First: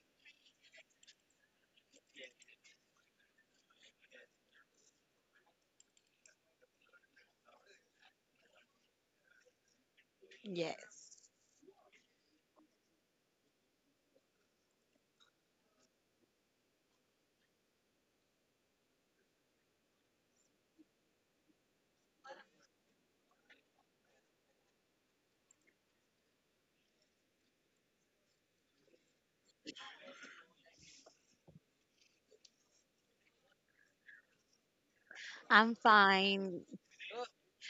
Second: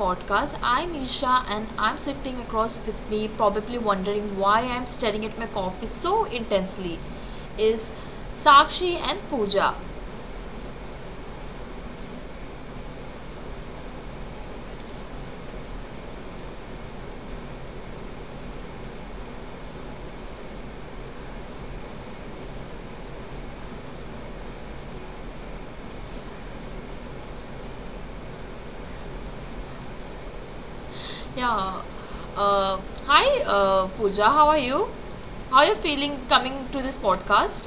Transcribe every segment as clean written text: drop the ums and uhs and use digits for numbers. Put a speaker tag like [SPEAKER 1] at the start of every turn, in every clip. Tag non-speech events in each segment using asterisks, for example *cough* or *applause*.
[SPEAKER 1] podcast. I'm Isha and I'm sitting across with me, probably wondering why I'm staring at my coffee so intensely. Is Sakshi and Pooja.
[SPEAKER 2] Yes.
[SPEAKER 1] Yeah. Uh, hi Pooja, how are you? How are
[SPEAKER 2] I'm
[SPEAKER 1] you feeling coming
[SPEAKER 2] fine.
[SPEAKER 1] to this podcast?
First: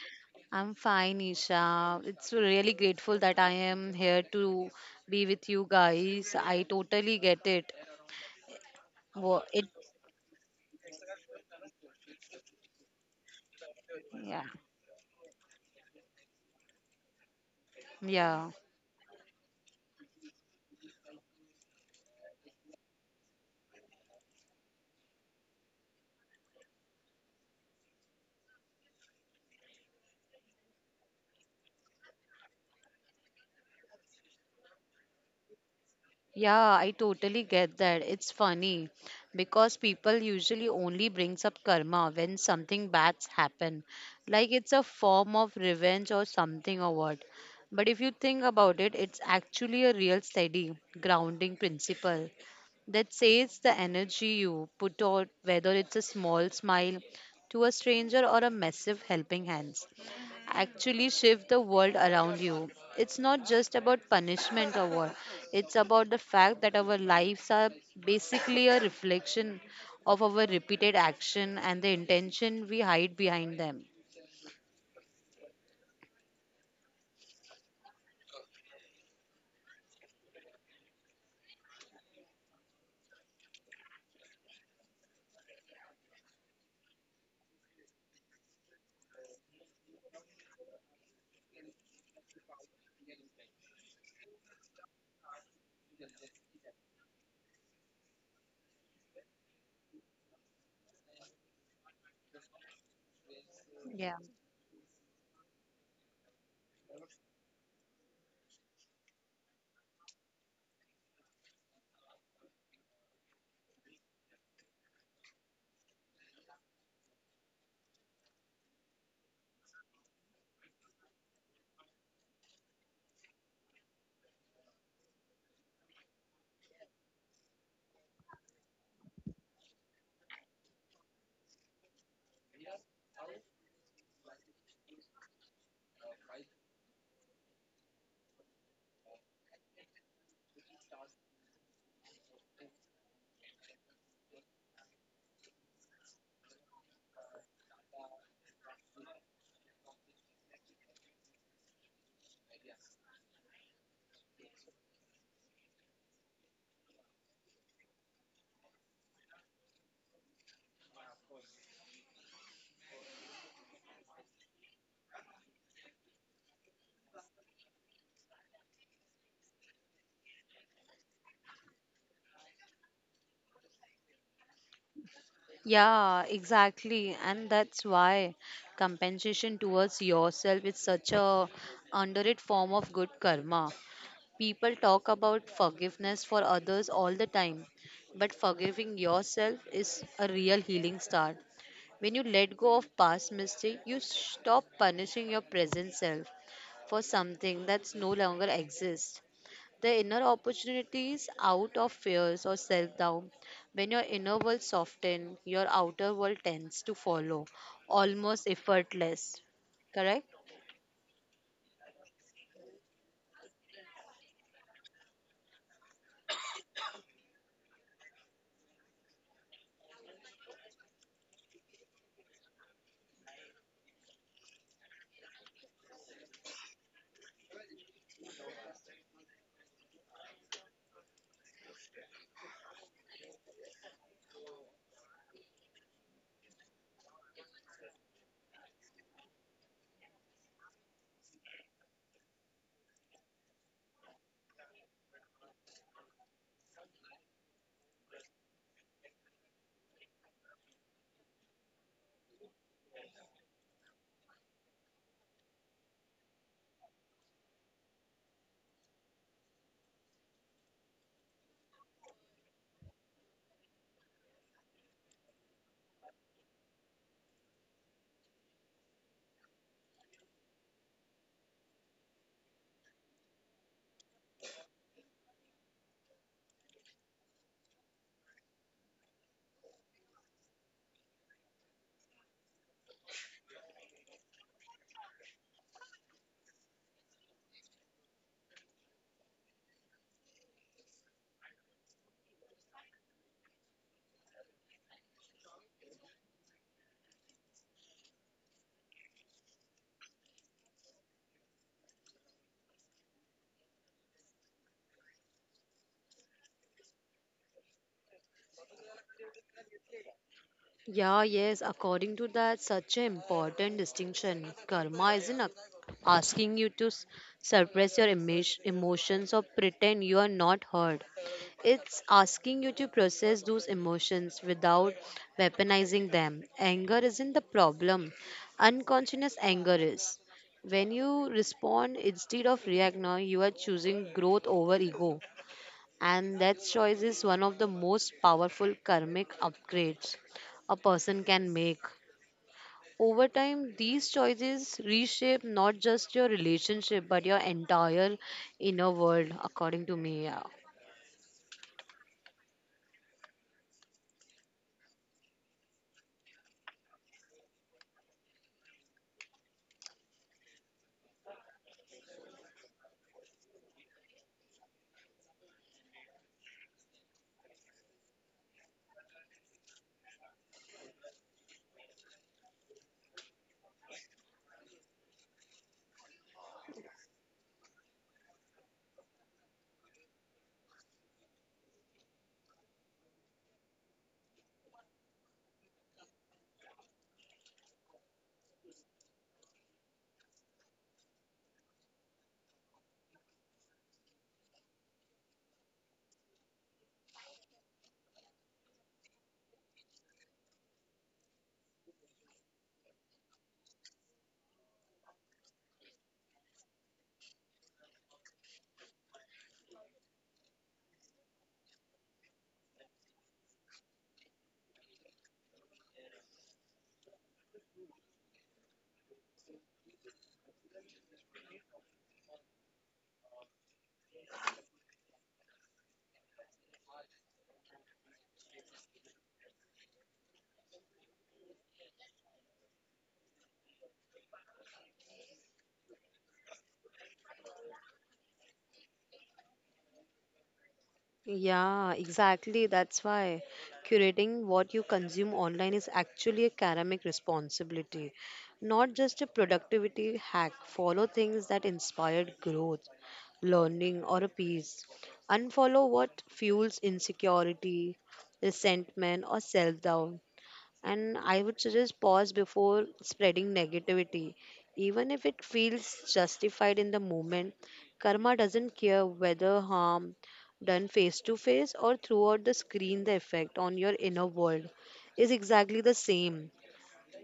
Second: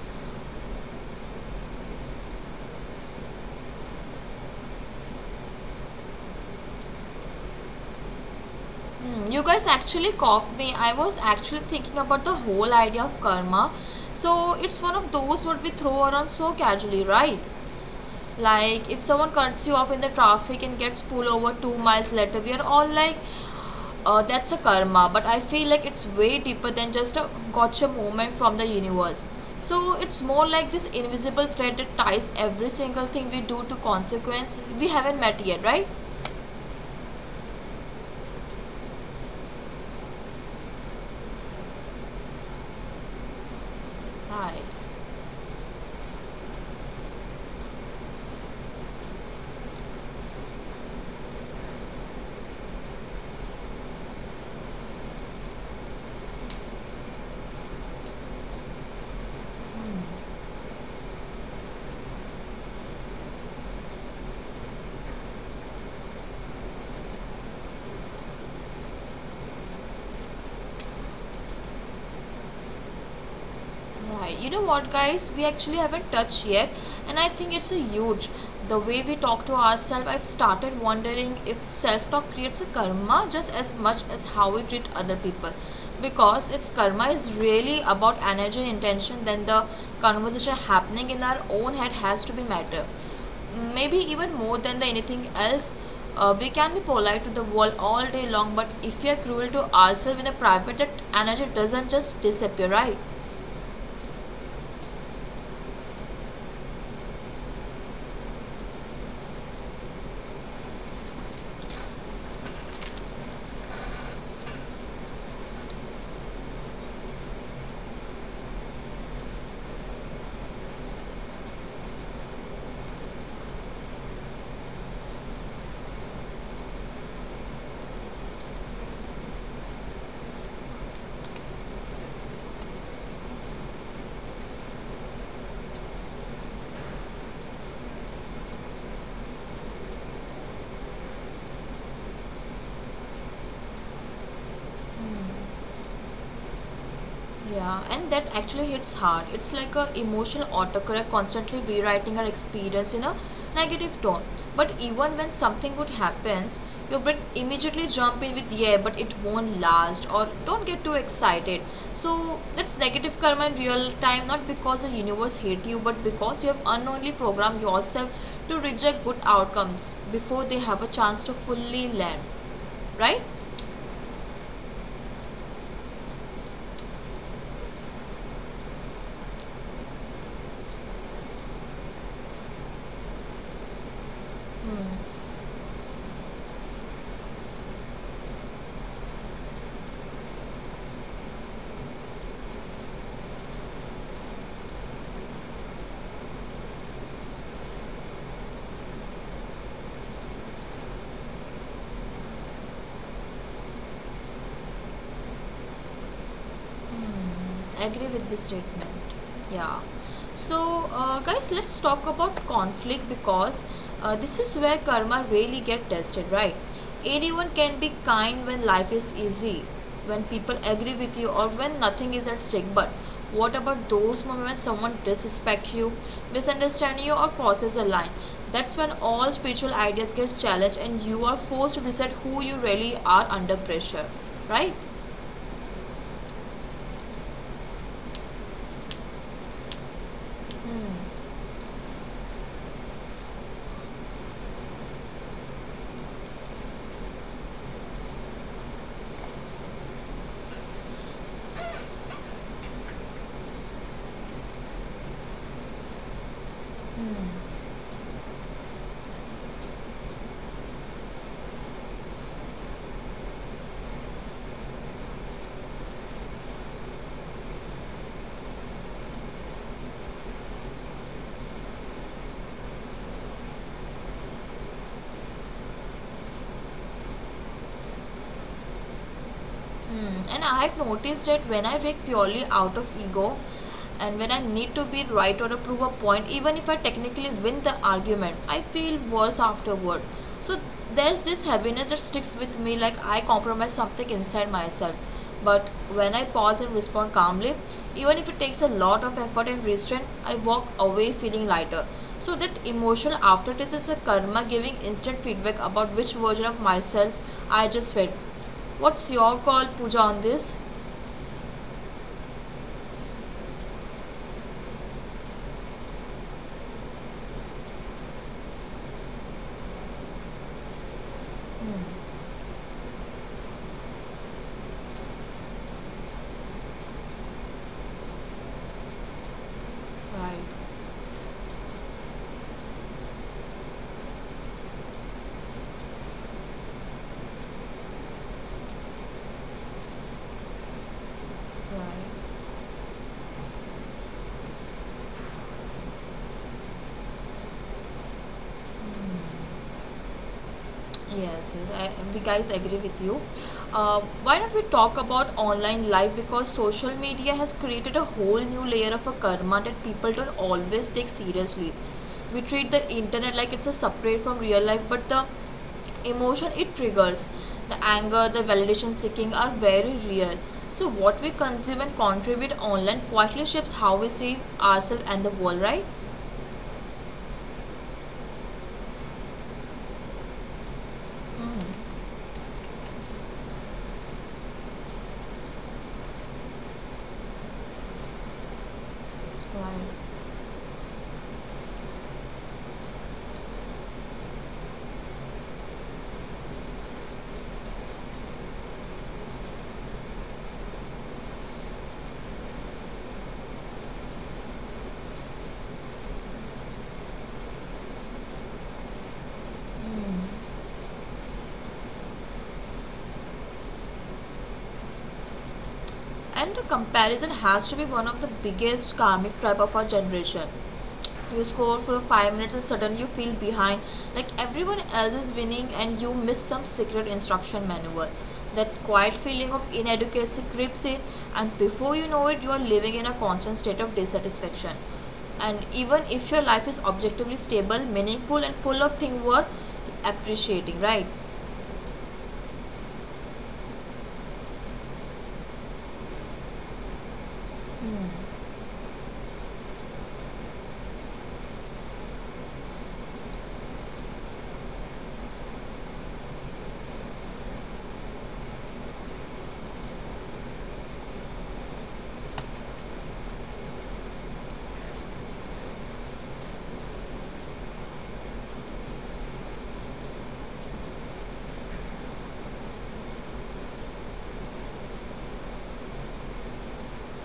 [SPEAKER 2] I'm fine, Isha. It's really grateful that I am here to be with you guys. I totally get it.
[SPEAKER 1] You
[SPEAKER 2] Wo-
[SPEAKER 1] guys
[SPEAKER 2] It,
[SPEAKER 1] actually caught me. I was actually thinking about the whole idea of karma.
[SPEAKER 2] yeah,
[SPEAKER 1] So it's one of those what we throw around so casually, right?
[SPEAKER 2] yeah,
[SPEAKER 1] Like if someone cuts you off in the traffic and gets pulled over 2 miles later, we are all like, that's a karma. But I feel like it's way deeper than just a gotcha moment from the universe. So it's more like this invisible thread that ties every single thing we do to consequence we haven't met yet, right?
[SPEAKER 2] yeah. I totally get that. It's funny because people usually only brings up karma when something bad's happen, like
[SPEAKER 1] Right.
[SPEAKER 2] it's a form of revenge or something or what. But if you think about it, it's actually a real steady grounding principle that says the energy you put out, whether it's a small smile to a stranger or a massive helping hand, actually shift the world around you. It's not just about punishment or what, it's about the fact that our lives are basically a reflection of our repeated action and the intention we hide behind them.
[SPEAKER 1] Right. You know what, guys? We actually haven't touched yet, and I think it's a huge. The way we talk to ourselves, I've started wondering if self talk creates a karma just as much as how we treat other people. Because if karma is really about energy and intention, then the conversation happening in our own head has to be matter. Maybe even more than the anything else, we can be polite to the world all day long, but if we are cruel to ourselves in a private, that energy doesn't just disappear, right?
[SPEAKER 2] Yeah.
[SPEAKER 1] Yeah, and that actually hits hard. It's like a emotional autocorrect constantly rewriting our experience in a negative tone. But even when something good happens, your brain immediately jump in with yeah, but it won't last or don't get too excited. So that's negative karma in real time, not because the universe hate you, but because you have unknowingly programmed yourself to reject good outcomes before they have a chance to fully land. Right?
[SPEAKER 2] Yeah, exactly. And that's why compensation towards yourself is such a underrated form of good karma. People talk
[SPEAKER 1] Hmm.
[SPEAKER 2] about forgiveness for others all the time, but forgiving yourself is a real healing start. When you let go of past mistake, you stop punishing your present self for something that's no longer exists. The inner opportunities out of fears or self doubt. When your inner world softens, your outer world tends to follow,
[SPEAKER 1] Agree with this
[SPEAKER 2] almost
[SPEAKER 1] statement.
[SPEAKER 2] effortless.
[SPEAKER 1] Yeah.
[SPEAKER 2] Correct?
[SPEAKER 1] So, guys, let's talk about conflict because this is where karma really get tested, right? Anyone can be kind when life is easy, when people agree with you, or when nothing is at stake. But what about those moments when someone disrespect you, misunderstand you, or crosses a line? That's when all spiritual ideas get challenged, and you are forced to decide who you really are under pressure, right? And I've noticed that when I react purely out of ego and when I need to be right or to prove a point, even if I technically win the argument, I feel worse afterward. So there's this heaviness that sticks with me like I compromise something inside myself. But when I pause and respond calmly, even if it takes a lot of effort and restraint, I walk away feeling lighter. So that emotional aftertaste is a karma giving instant feedback about which version of myself I just fed. What's your call, Pooja, on this?
[SPEAKER 2] Yeah, yes, according to that, such an important distinction. Karma isn't a- Asking you to suppress your emotions or pretend you are not hurt. It's
[SPEAKER 1] Hmm.
[SPEAKER 2] asking you to process those emotions without weaponizing them. Anger isn't the problem, unconscious anger is.
[SPEAKER 1] Right,
[SPEAKER 2] When you respond instead of react now, you are choosing growth over ego. And that choice is one of the most powerful karmic upgrades a person can make.
[SPEAKER 1] right.
[SPEAKER 2] Over time, these choices reshape not just your relationship but your entire inner world, according to me. Yeah,
[SPEAKER 1] Yes, yes, we guys agree with you. Why don't we talk about online life because social media has created a whole new layer of a karma that people don't always take seriously. We treat the internet like it's a separate from real life, but the emotion it triggers, the anger, the validation seeking are very real. So, what we consume and contribute online quietly shapes how we see ourselves and the world, right? Hmm. Right. And the comparison has to be one of the biggest karmic trap of our generation. You score for 5 minutes and suddenly you feel behind, like everyone else is winning and you miss some secret instruction manual. That quiet feeling of inadequacy creeps in, and before you know it, you are living in a constant state of dissatisfaction. And even if your life is objectively stable, meaningful, and full of things worth appreciating, right?
[SPEAKER 2] Yeah, exactly. That's why curating what you consume online is actually a karmic responsibility, not just a productivity hack. Follow things that inspired growth, learning, or a peace. Unfollow what fuels insecurity, resentment, or self doubt. And I would suggest pause before spreading negativity. Even if it feels justified in the moment, karma doesn't care whether harm done face to face or throughout the screen, the effect on your inner world is exactly the same.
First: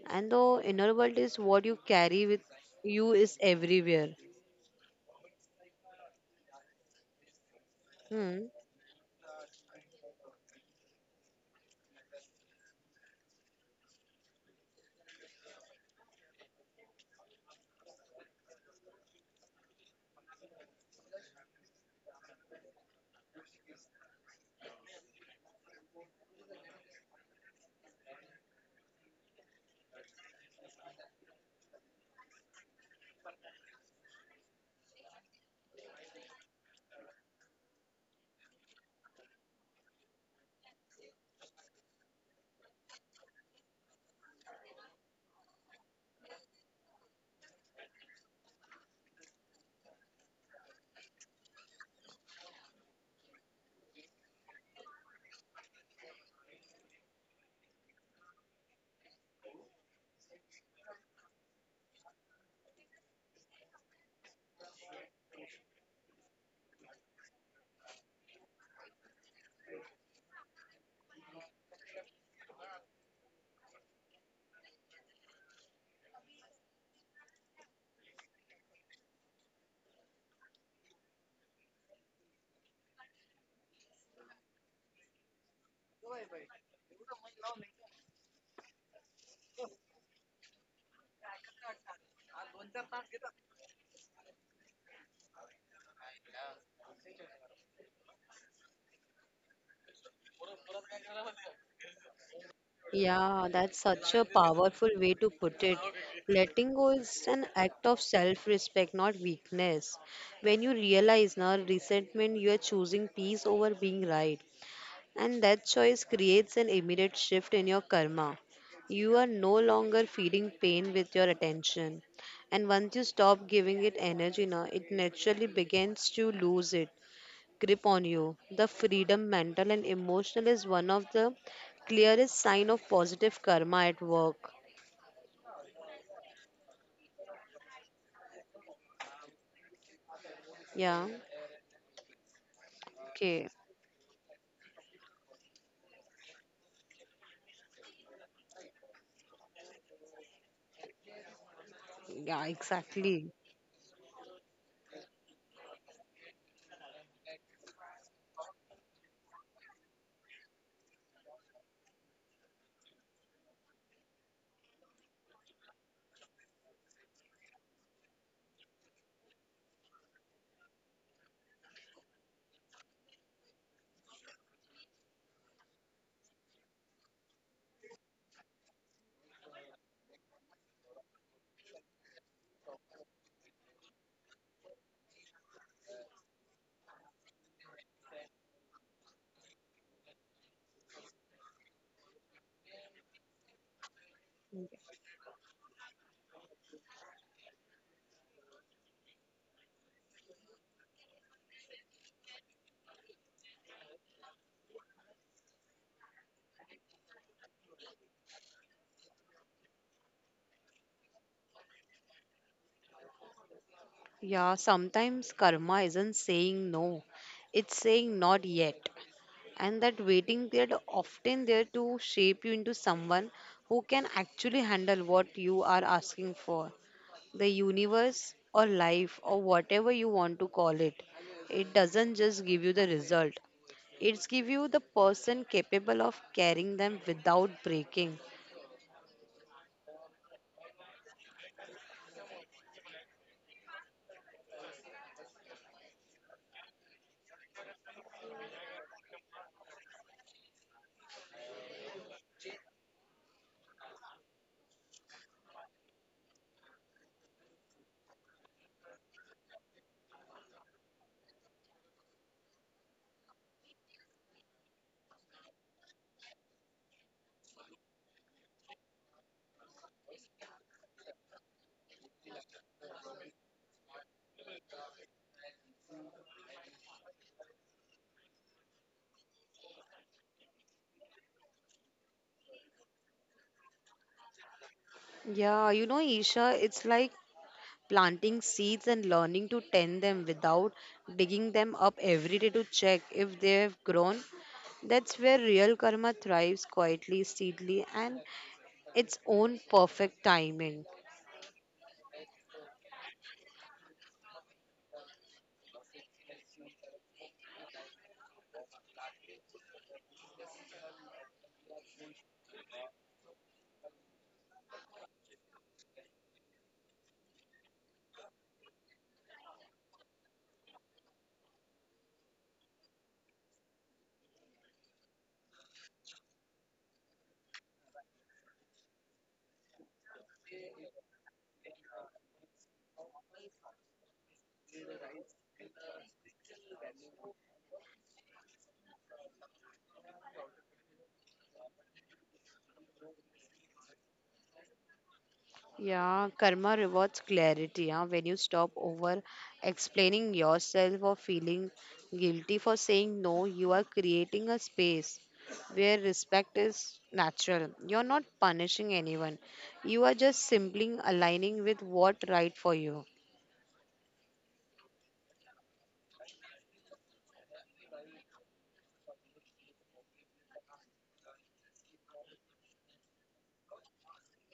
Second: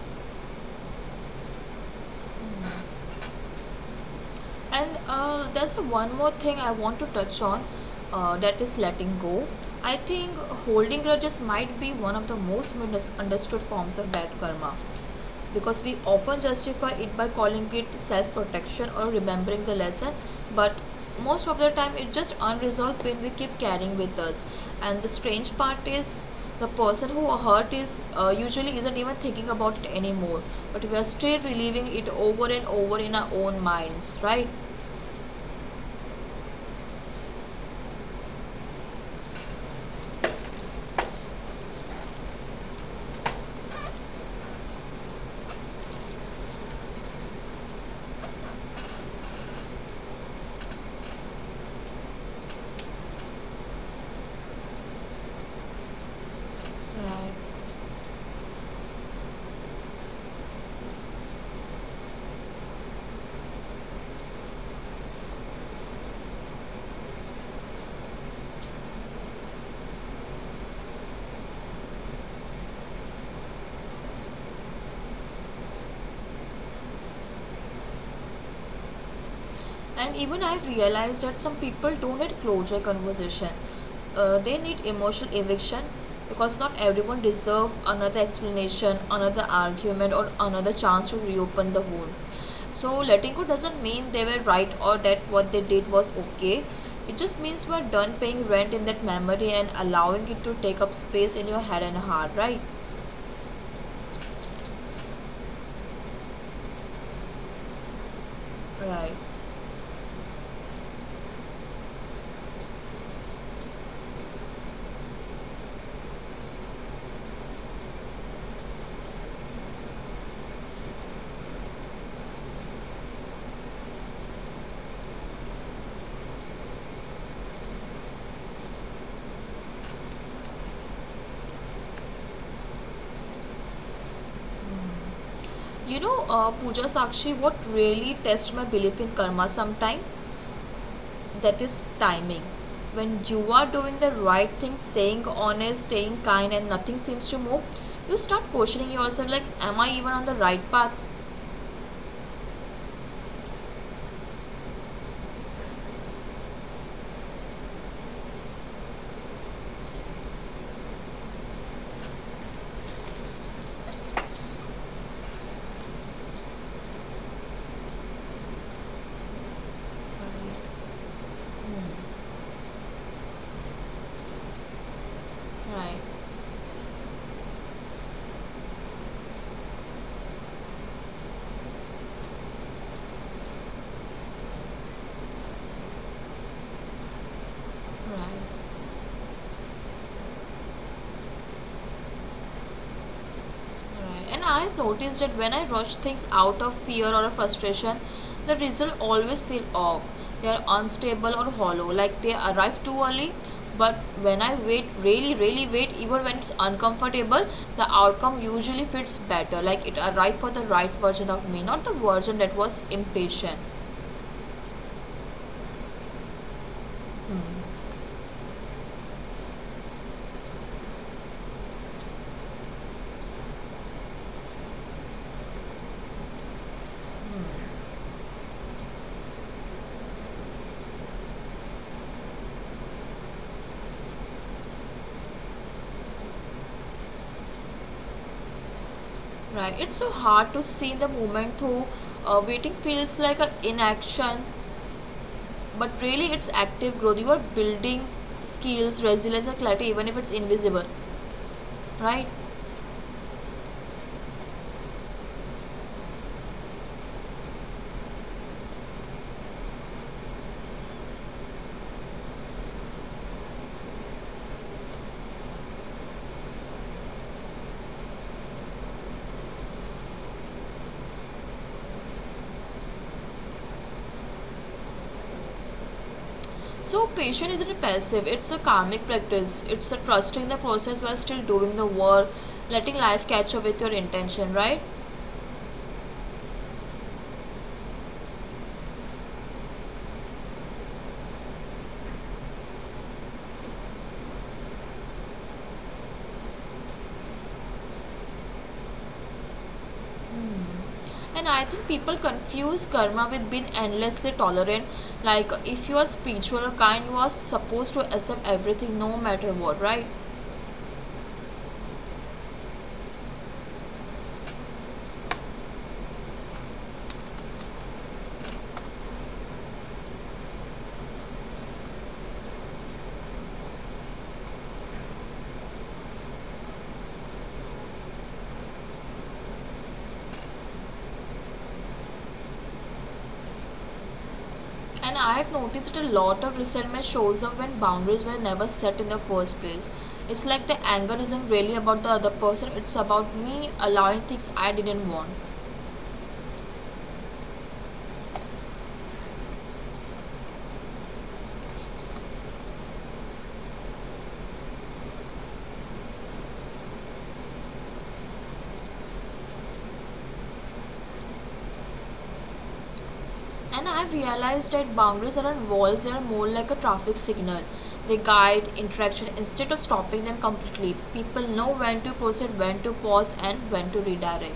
[SPEAKER 2] And the inner world is what you carry with you is everywhere.
[SPEAKER 1] And there's a one more thing I want to touch on
[SPEAKER 2] Hmm.
[SPEAKER 1] that is letting go. I think holding grudges might be one of the most misunderstood forms of bad karma because we often justify it by calling it self protection or remembering the lesson, but most of the time it's just unresolved pain we keep carrying with us. And the strange part is the person who hurt is usually isn't even thinking about it anymore, but we are still reliving it over and over in our own minds, right? Right. And even I've realized that some people don't need closure conversation. They need emotional eviction because not everyone deserves another explanation, another argument, or another chance to reopen the wound. So letting go doesn't mean they were right or that what they did was okay. It just means we're done paying rent in that memory and allowing it to take up space in your head and heart, right?
[SPEAKER 2] Yeah, that's such a powerful way to put it. Letting go is an act of self respect,
[SPEAKER 1] Right.
[SPEAKER 2] not weakness. When you realize now resentment, you are choosing peace over being right. And that choice creates an immediate shift in your karma. You are no longer feeding pain with your attention. And once you stop giving it energy now, it naturally begins to lose it grip on you. The freedom, mental and emotional, is one of the clearest sign of positive karma at work.
[SPEAKER 1] You know, Pooja Sakshi, what really tests my belief in karma sometime?
[SPEAKER 2] Yeah.
[SPEAKER 1] That is timing. When you
[SPEAKER 2] Okay.
[SPEAKER 1] are doing the right thing, staying honest, staying kind, and nothing seems to move, you start questioning yourself like, am I even on the right path,
[SPEAKER 2] Yeah, exactly.
[SPEAKER 1] right? Right. Right. And I've noticed that when I rush things out of fear or a frustration, the result always feel off. They are unstable or hollow, like they arrive too early. But when I wait, really, really wait, even when it's uncomfortable, the outcome usually fits better. Like it arrived for the right version of me, not the version that was impatient.
[SPEAKER 2] Yeah, sometimes karma isn't saying no, it's saying not yet. And that waiting period often there to shape you into someone who can actually handle what you are asking for. The universe or life or whatever you want to call it, it doesn't just give you the result. It's give you the person capable of carrying them without breaking.
[SPEAKER 1] Right? It's so hard to see in the moment though. Waiting feels like an inaction, but really it's active growth. You are building skills, resilience, and clarity, even if it's invisible, right? So patience isn't passive, it's a karmic practice, it's a trusting the process while still doing the work, letting life catch up with your intention, right?
[SPEAKER 2] Yeah, you know, Isha, it's like planting seeds and learning to tend them without digging them up every day to check if they have grown. That's where real karma thrives quietly, steadily, and its own perfect
[SPEAKER 1] Mm.
[SPEAKER 2] timing.
[SPEAKER 1] And I think people confuse karma with being endlessly tolerant. Like if you are spiritual or kind, you are supposed to accept everything no matter what, right? And I have noticed that a lot of resentment shows up when boundaries were never set in the first place. It's like the anger isn't really about the other person, it's about me allowing things I didn't want.
[SPEAKER 2] Yeah, karma rewards clarity. Huh? When you stop over explaining yourself or feeling guilty for saying no, you are creating a space where respect is natural. You're not punishing anyone. You are just simply aligning with what right for you.
[SPEAKER 1] And I've realized that boundaries aren't walls, they are more like a traffic signal. They guide interaction instead of stopping them completely. People know when to proceed, when to pause, and when to redirect.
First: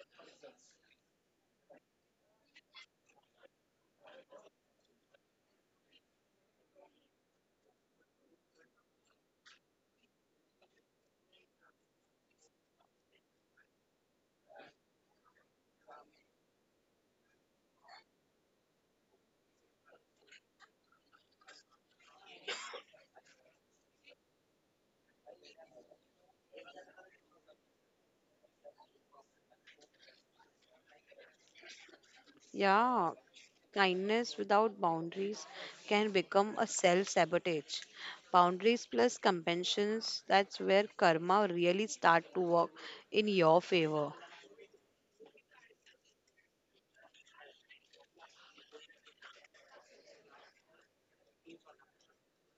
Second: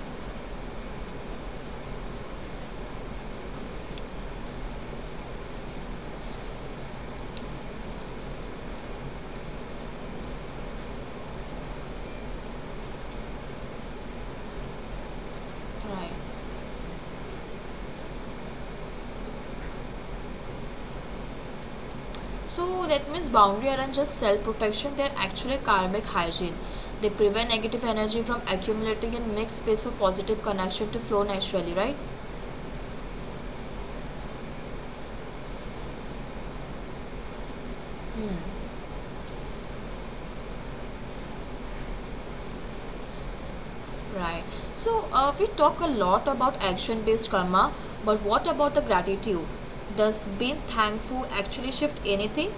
[SPEAKER 1] Right. So that means boundary aren't just self protection, they're actually karmic hygiene. They prevent negative energy from accumulating and make space for positive connection to flow naturally, right?
[SPEAKER 2] Yeah, kindness without boundaries can become a self sabotage. Boundaries plus compassions, that's where karma really start to work in your favor.
[SPEAKER 1] Right. So we talk a lot about action based karma, but what about the gratitude? Does being thankful actually shift anything?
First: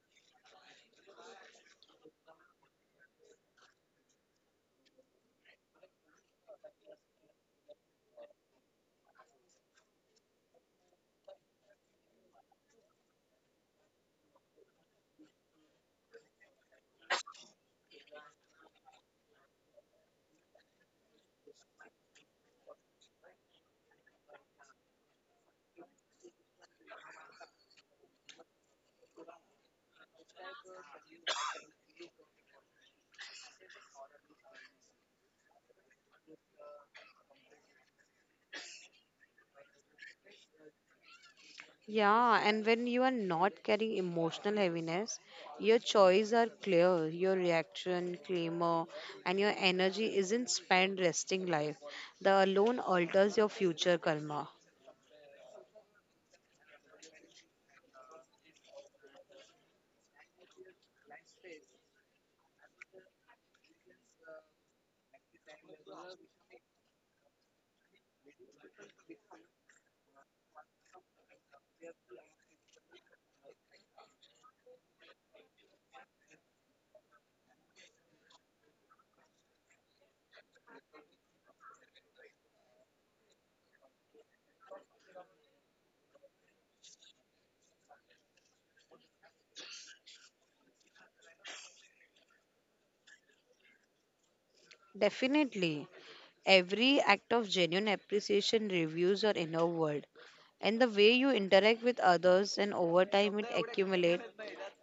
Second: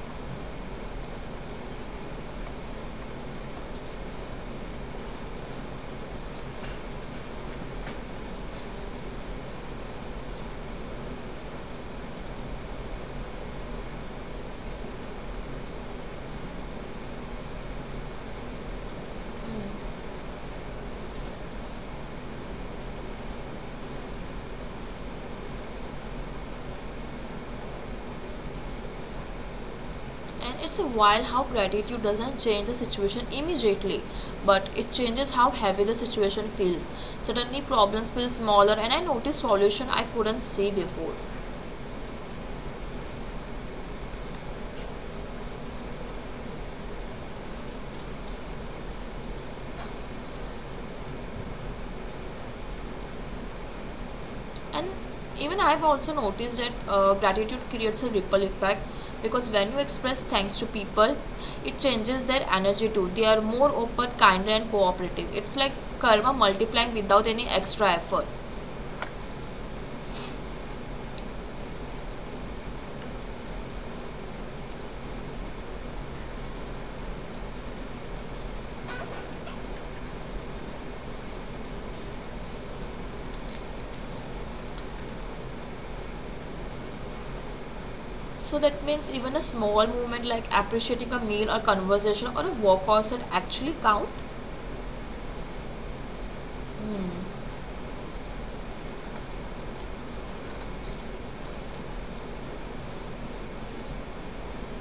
[SPEAKER 1] And it's a while how gratitude doesn't change the situation immediately, but it changes how heavy the situation feels. Suddenly, problems feel smaller, and I notice solution I couldn't see before.
[SPEAKER 2] Yeah, and when you are not carrying emotional heaviness, your choices are clear, your reaction, clamor, and your energy isn't spent resting life. The alone alters your future karma.
[SPEAKER 1] And even I've also noticed that gratitude creates a ripple effect, because when you express thanks to people, it changes their energy too. They are more open, kinder, and cooperative. It's like karma multiplying without any extra effort. So that means even a small movement like appreciating a meal or conversation or a walk also actually count.
[SPEAKER 2] Definitely. Every act of genuine appreciation reviews your inner world and the way you interact with others, and over time it accumulates,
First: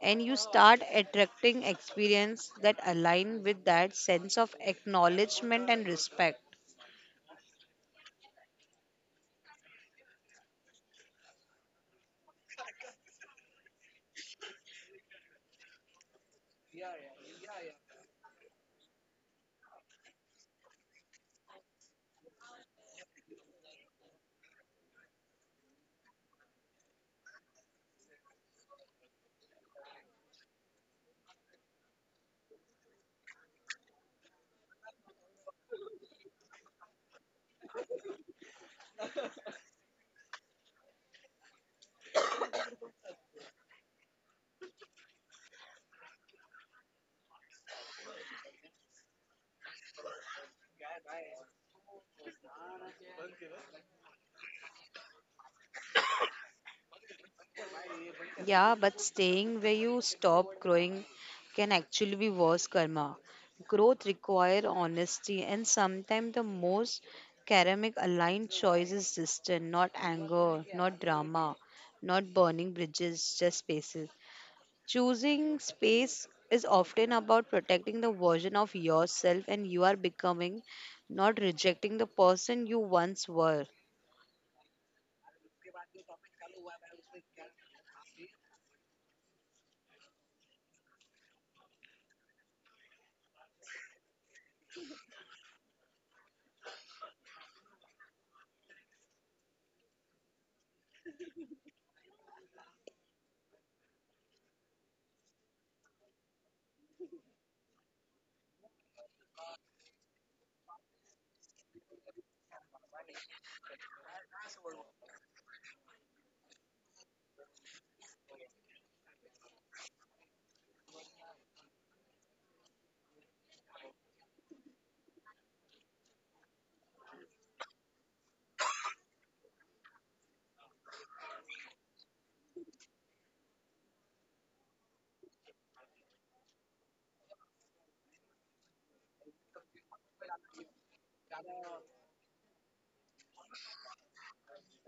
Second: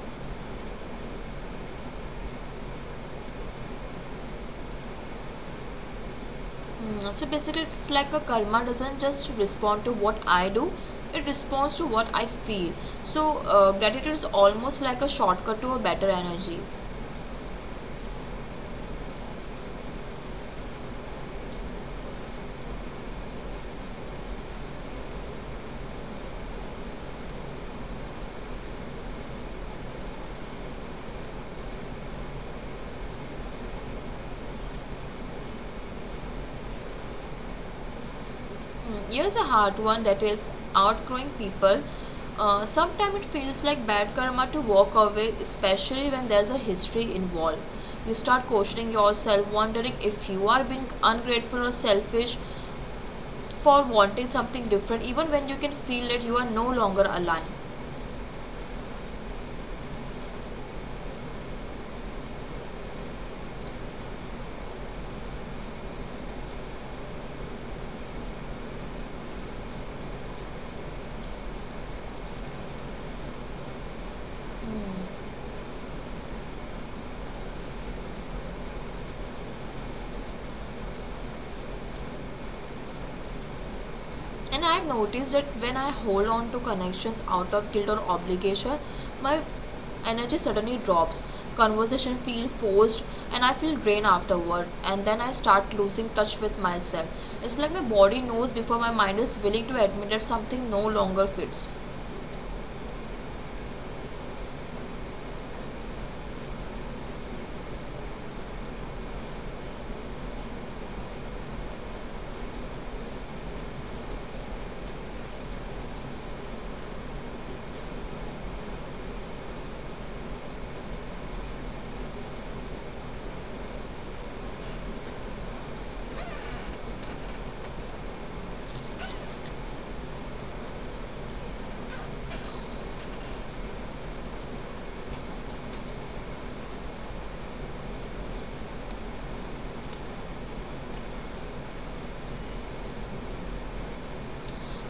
[SPEAKER 2] and you start attracting experience that align with that sense of acknowledgement and respect.
[SPEAKER 1] So basically it's like a karma doesn't just respond to what I do, it responds to what I feel. So gratitude is almost like a shortcut to a better energy. Here's a hard one that is outgrowing people. Sometimes it feels like bad karma to walk away, especially when there's a history involved. You start questioning yourself, wondering if you are being ungrateful or selfish for wanting something different, even when you can feel that you are no longer aligned.
[SPEAKER 2] Yeah, but staying where you stop growing can actually be worse karma. Growth requires honesty, and sometimes the most karmic aligned choice is distance, not anger, not drama, not burning bridges, just spaces. Choosing space is often about protecting the version of yourself and you are becoming, not rejecting the person you once were.
[SPEAKER 1] And I've noticed that when I hold on to connections out of guilt or obligation, my energy suddenly drops. Conversation feel forced and I feel drained afterward and then I start losing touch with myself. It's like my body knows before my mind is willing to admit that something no longer fits.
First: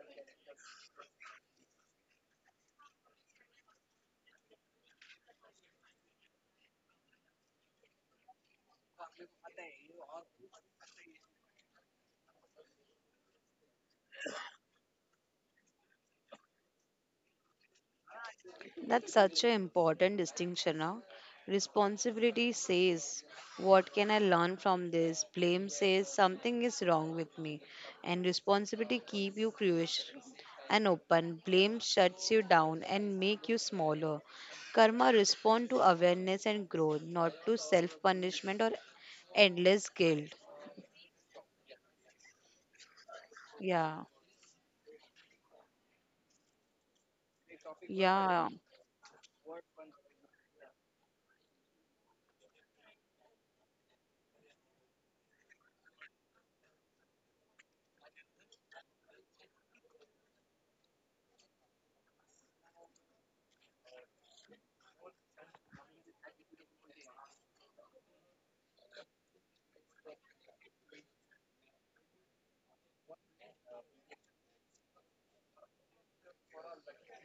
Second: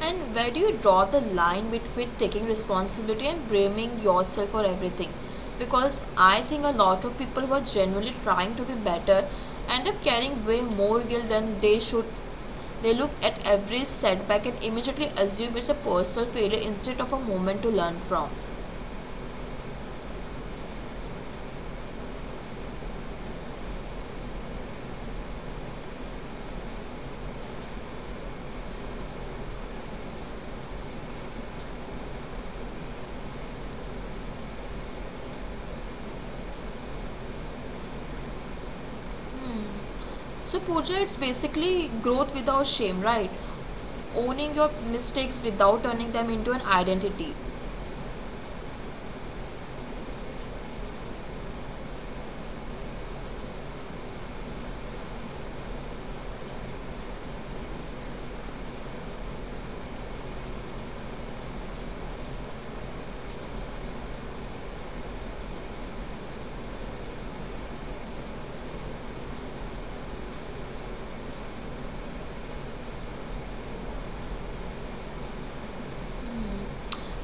[SPEAKER 1] And where do you draw the line between taking responsibility and blaming yourself for everything? Because I think a lot of people who are genuinely trying to be better end up carrying way more guilt than they should. They look at every setback and immediately assume it's a personal failure instead of a moment to learn from.
[SPEAKER 2] That's such an important distinction. Now, responsibility says, "What can I learn from this?" Blame says, "Something is wrong with me." And responsibility keep you curious and open. Blame shuts you down and make you smaller. Karma respond to awareness and growth, not to self punishment or
[SPEAKER 1] Hmm.
[SPEAKER 2] endless guilt.
[SPEAKER 1] So Pooja, it's basically growth without shame, right?
[SPEAKER 2] Yeah,
[SPEAKER 1] Owning your mistakes without turning them into an identity.
[SPEAKER 2] yeah.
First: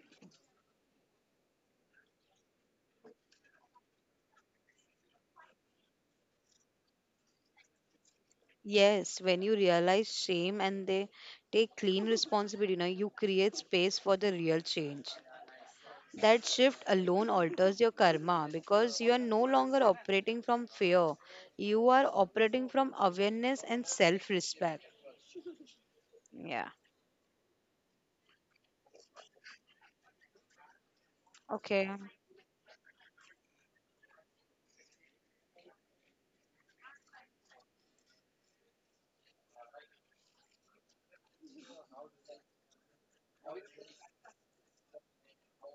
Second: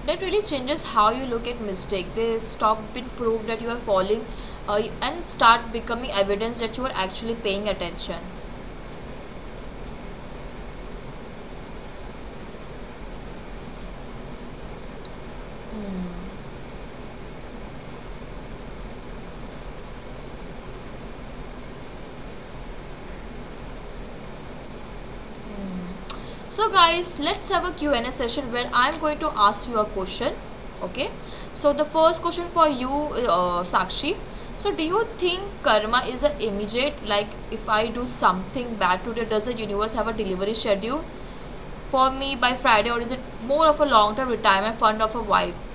[SPEAKER 1] That really changes how you look at mistake. They stop being proof that you are falling and start becoming evidence that you are actually paying attention.
[SPEAKER 2] Yes, when you realize shame and they take clean responsibility, you know you create space for the real change. That shift alone alters your karma because you are no longer operating from fear. You are operating from awareness and self respect.
[SPEAKER 1] So
[SPEAKER 2] Yeah.
[SPEAKER 1] guys, let's have a Q&A session where I'm going to ask you a question. Okay. So the
[SPEAKER 2] Okay.
[SPEAKER 1] first question for you, Sakshi. So do you think karma is an immediate, like if I do something bad today, does the universe have a delivery schedule for me by Friday, or is it more of a long term retirement fund of a vibe?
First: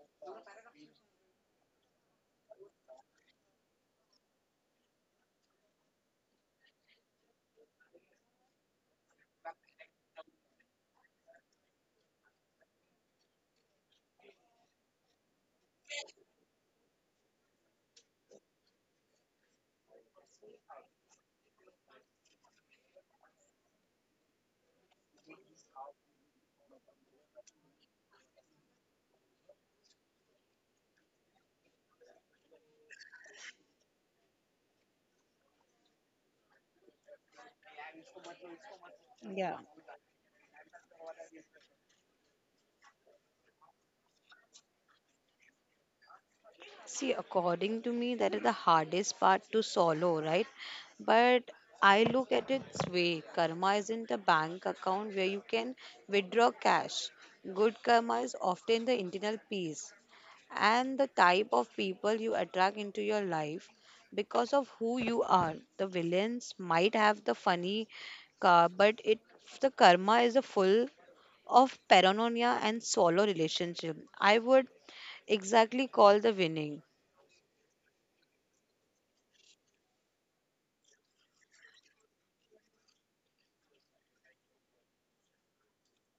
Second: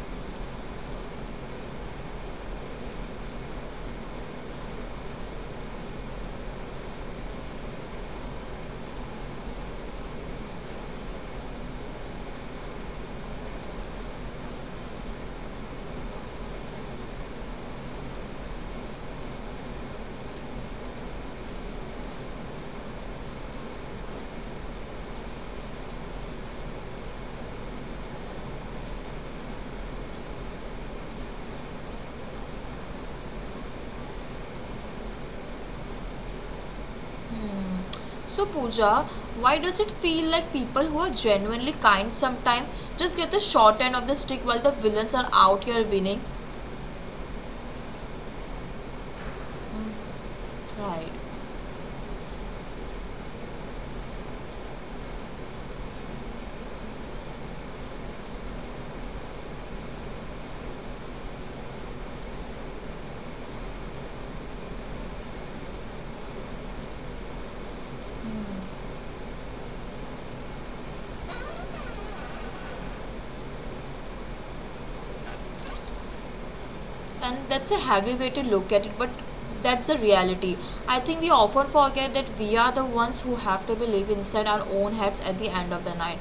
[SPEAKER 1] So Pooja,
[SPEAKER 2] Yeah.
[SPEAKER 1] why does it feel like people who are genuinely kind sometimes just get the short end of the stick while the villains are out here winning?
[SPEAKER 2] See, according to me, that is the hardest part to swallow, right?
[SPEAKER 1] Right.
[SPEAKER 2] But I look at it this way, karma isn't a bank account where you can withdraw cash. Good karma is often the internal peace and the type of people you attract into your life because of who you are. The villains might have the funny car, but it the karma is a full of paranoia and solo relationship. I would exactly call the winning.
[SPEAKER 1] And that's a heavy way to look at it, but that's the reality. I think we often forget that we are the ones who have to believe inside our own heads at the end of the night.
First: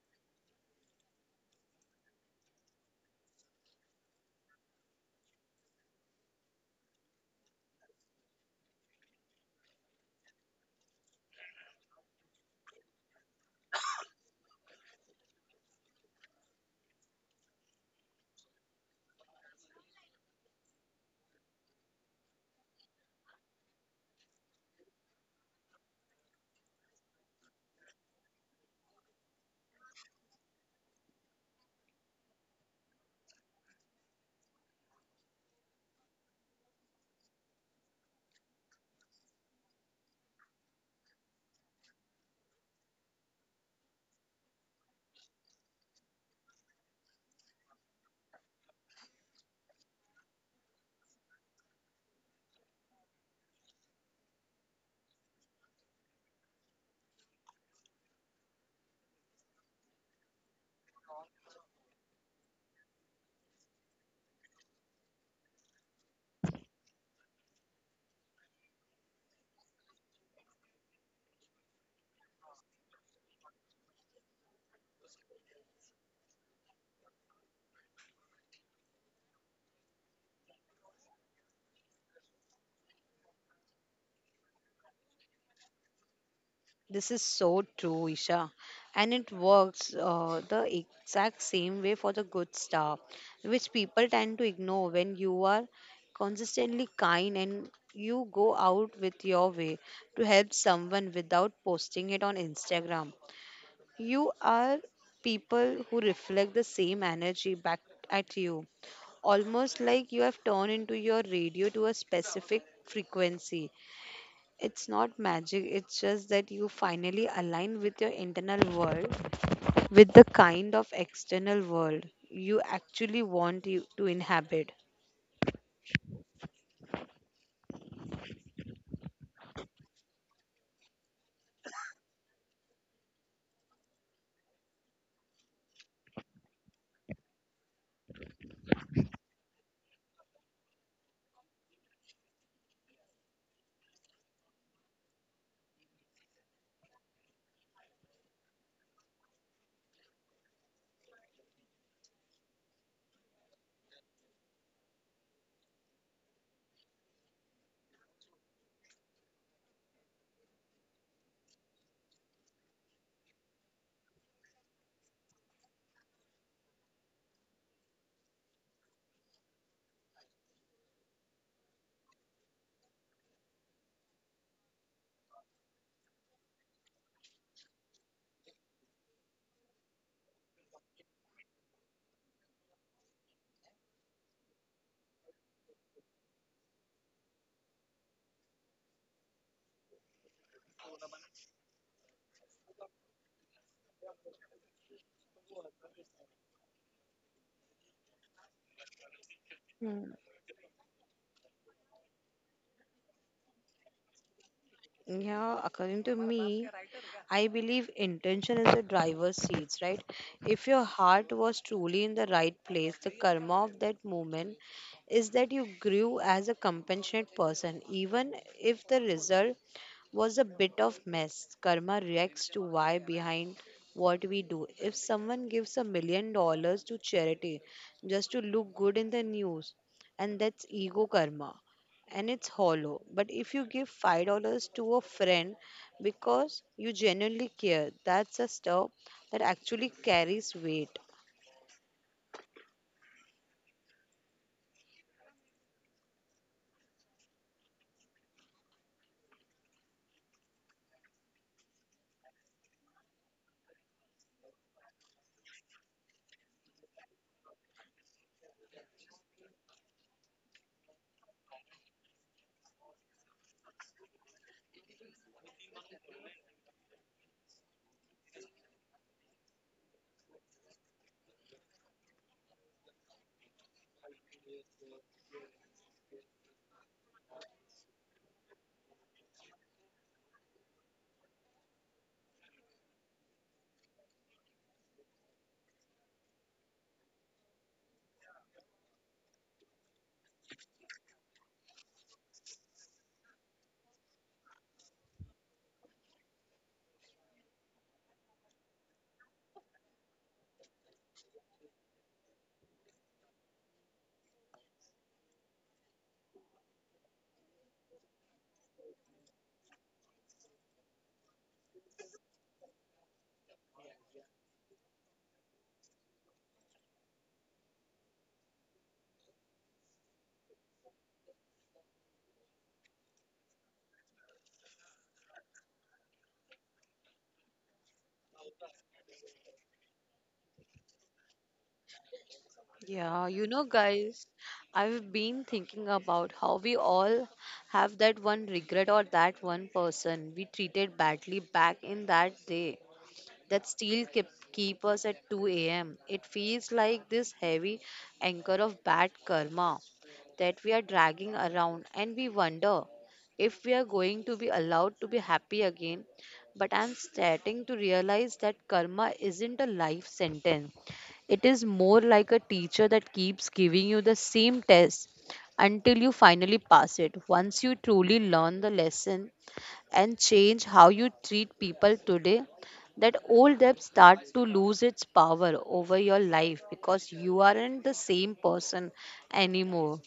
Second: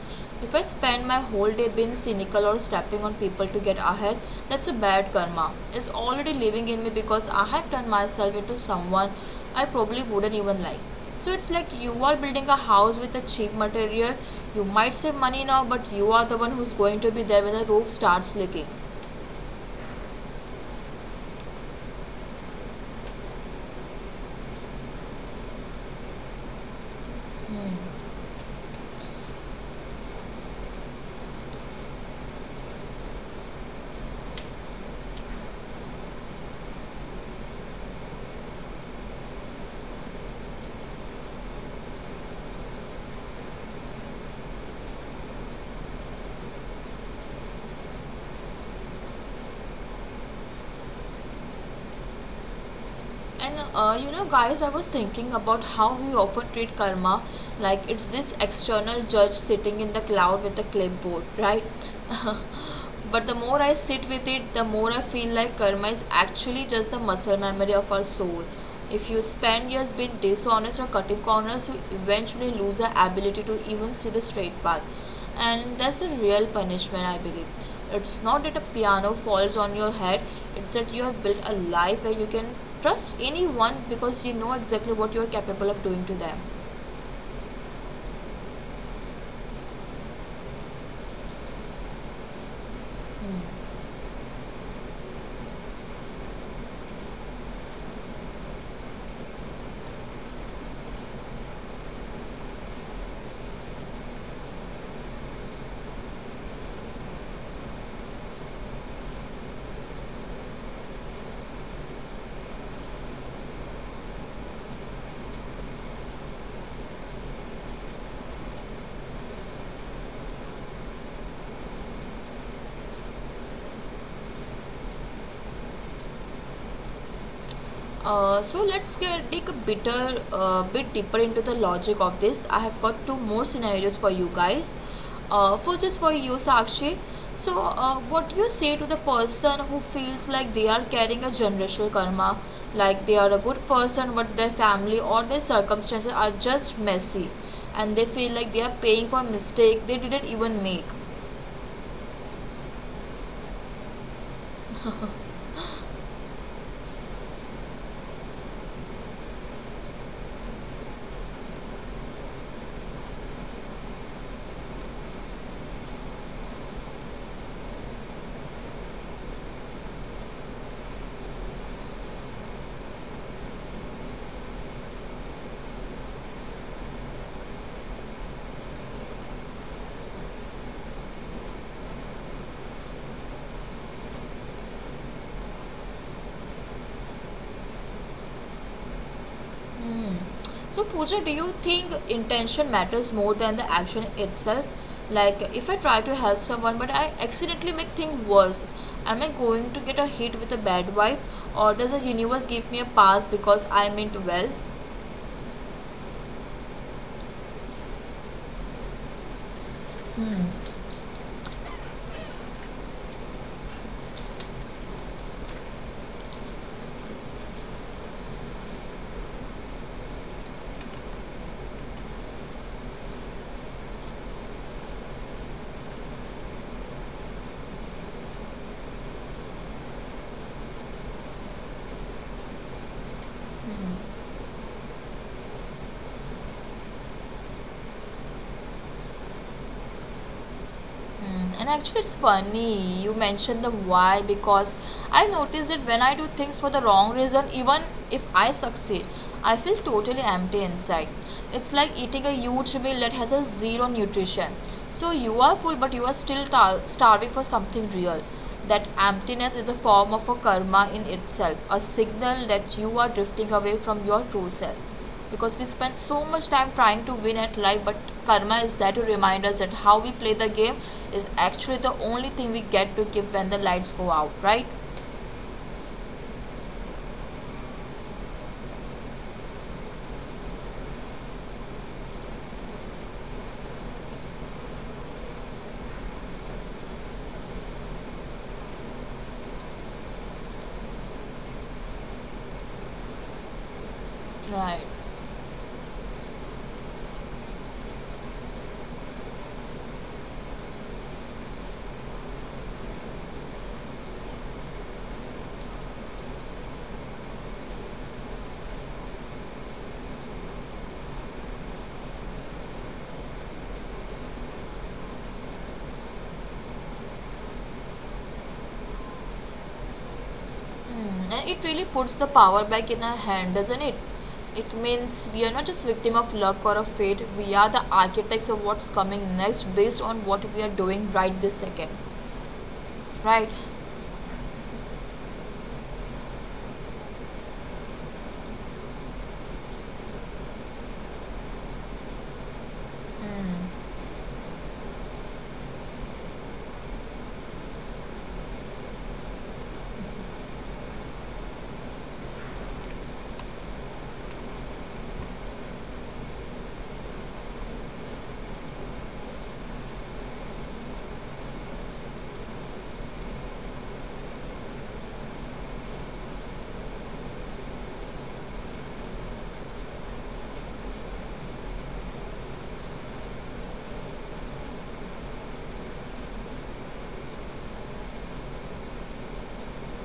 [SPEAKER 1] If I spend my whole day being cynical or stepping on people to get ahead, that's a bad karma. It's already living in me because I have turned myself into someone I probably wouldn't even like. So it's like you are building a house with a cheap material. You might save money now, but you are the one who's going to be there when the roof starts leaking. And you know, guys, I was thinking about how we often treat karma like it's this external judge sitting in the cloud with a clipboard, right? *laughs* But the more I sit with it, the more I feel like karma is actually just the muscle memory of our soul. If you spend years being dishonest or cutting corners, you eventually lose the ability to even see the straight path, and that's a real punishment, I believe. It's not that a piano falls on your head, it's that you have built a life where you can trust anyone because you know exactly what you're capable of doing to them.
[SPEAKER 2] This is so true, Isha. And it works the exact same way for the good stuff, which
[SPEAKER 1] Hmm.
[SPEAKER 2] people tend to ignore when you are consistently kind and you go out with your way to help someone without posting it on Instagram. You are people who reflect the same energy back at you, almost like you have turned into your radio to a specific frequency. It's not magic, it's just that you finally align with your internal world with the kind of external world you actually want you to inhabit.
[SPEAKER 1] So let's get, dig a bitter, bit deeper into the logic of this. I have got two more scenarios for you guys. First is for you, Sakshi. So, what do you say to the person who feels like they are carrying a generational karma, like they are a good person, but their family or their circumstances are just messy, and they feel like they are paying for mistake they didn't even make. Hmm. So, Pooja, do you think intention matters more than the action itself? Like, if I try to help someone but I accidentally make things worse, am I going to get a hit with a bad vibe, or does the universe give me a pass because I meant well?
[SPEAKER 2] Yeah, according to me, I believe intention is the driver's seats, right? If your heart was truly in the right place, the karma of that moment is that you grew as a compassionate person, even if the result was a bit of mess. Karma reacts to why behind what we do. If someone gives $1 million to charity just to look good in the news, and that's ego karma and it's hollow. But if you give $5 to a friend because you genuinely care, that's a stuff that actually carries weight.
[SPEAKER 1] Mm, and actually, it's funny you mentioned the why, because I noticed that when I do things for the wrong reason, even if I succeed, I feel totally empty inside. It's like eating a huge meal that has a zero nutrition. So you are full, but you are still starving for something real. That emptiness is a form of a karma in itself, a signal that you are drifting away from your true self, because we spend so much time trying to win at life, but karma is there to remind us that how we play the game is actually the only thing we get to keep when the lights go out, right? Right. Hmm, and it really puts the power back in our hand, doesn't it? It means we are not just victim of luck or of fate. We are the architects of what's coming next based on what we are doing right this second.
[SPEAKER 2] Yeah,
[SPEAKER 1] Right.
[SPEAKER 2] you know, guys, I've been thinking about how we all have that one regret or that one person we treated badly back in that day, that
[SPEAKER 1] Hmm.
[SPEAKER 2] still keep us at 2 a.m. It feels like this heavy anchor of bad karma that we are dragging around, and we wonder if we are going to be allowed to be happy again. But I'm starting to realize that karma isn't a life sentence. It is more like a teacher that keeps giving you the same test until you finally pass it. Once you truly learn the lesson, and change how you treat people today, that old debt start to lose its power over your life because you aren't the same person anymore.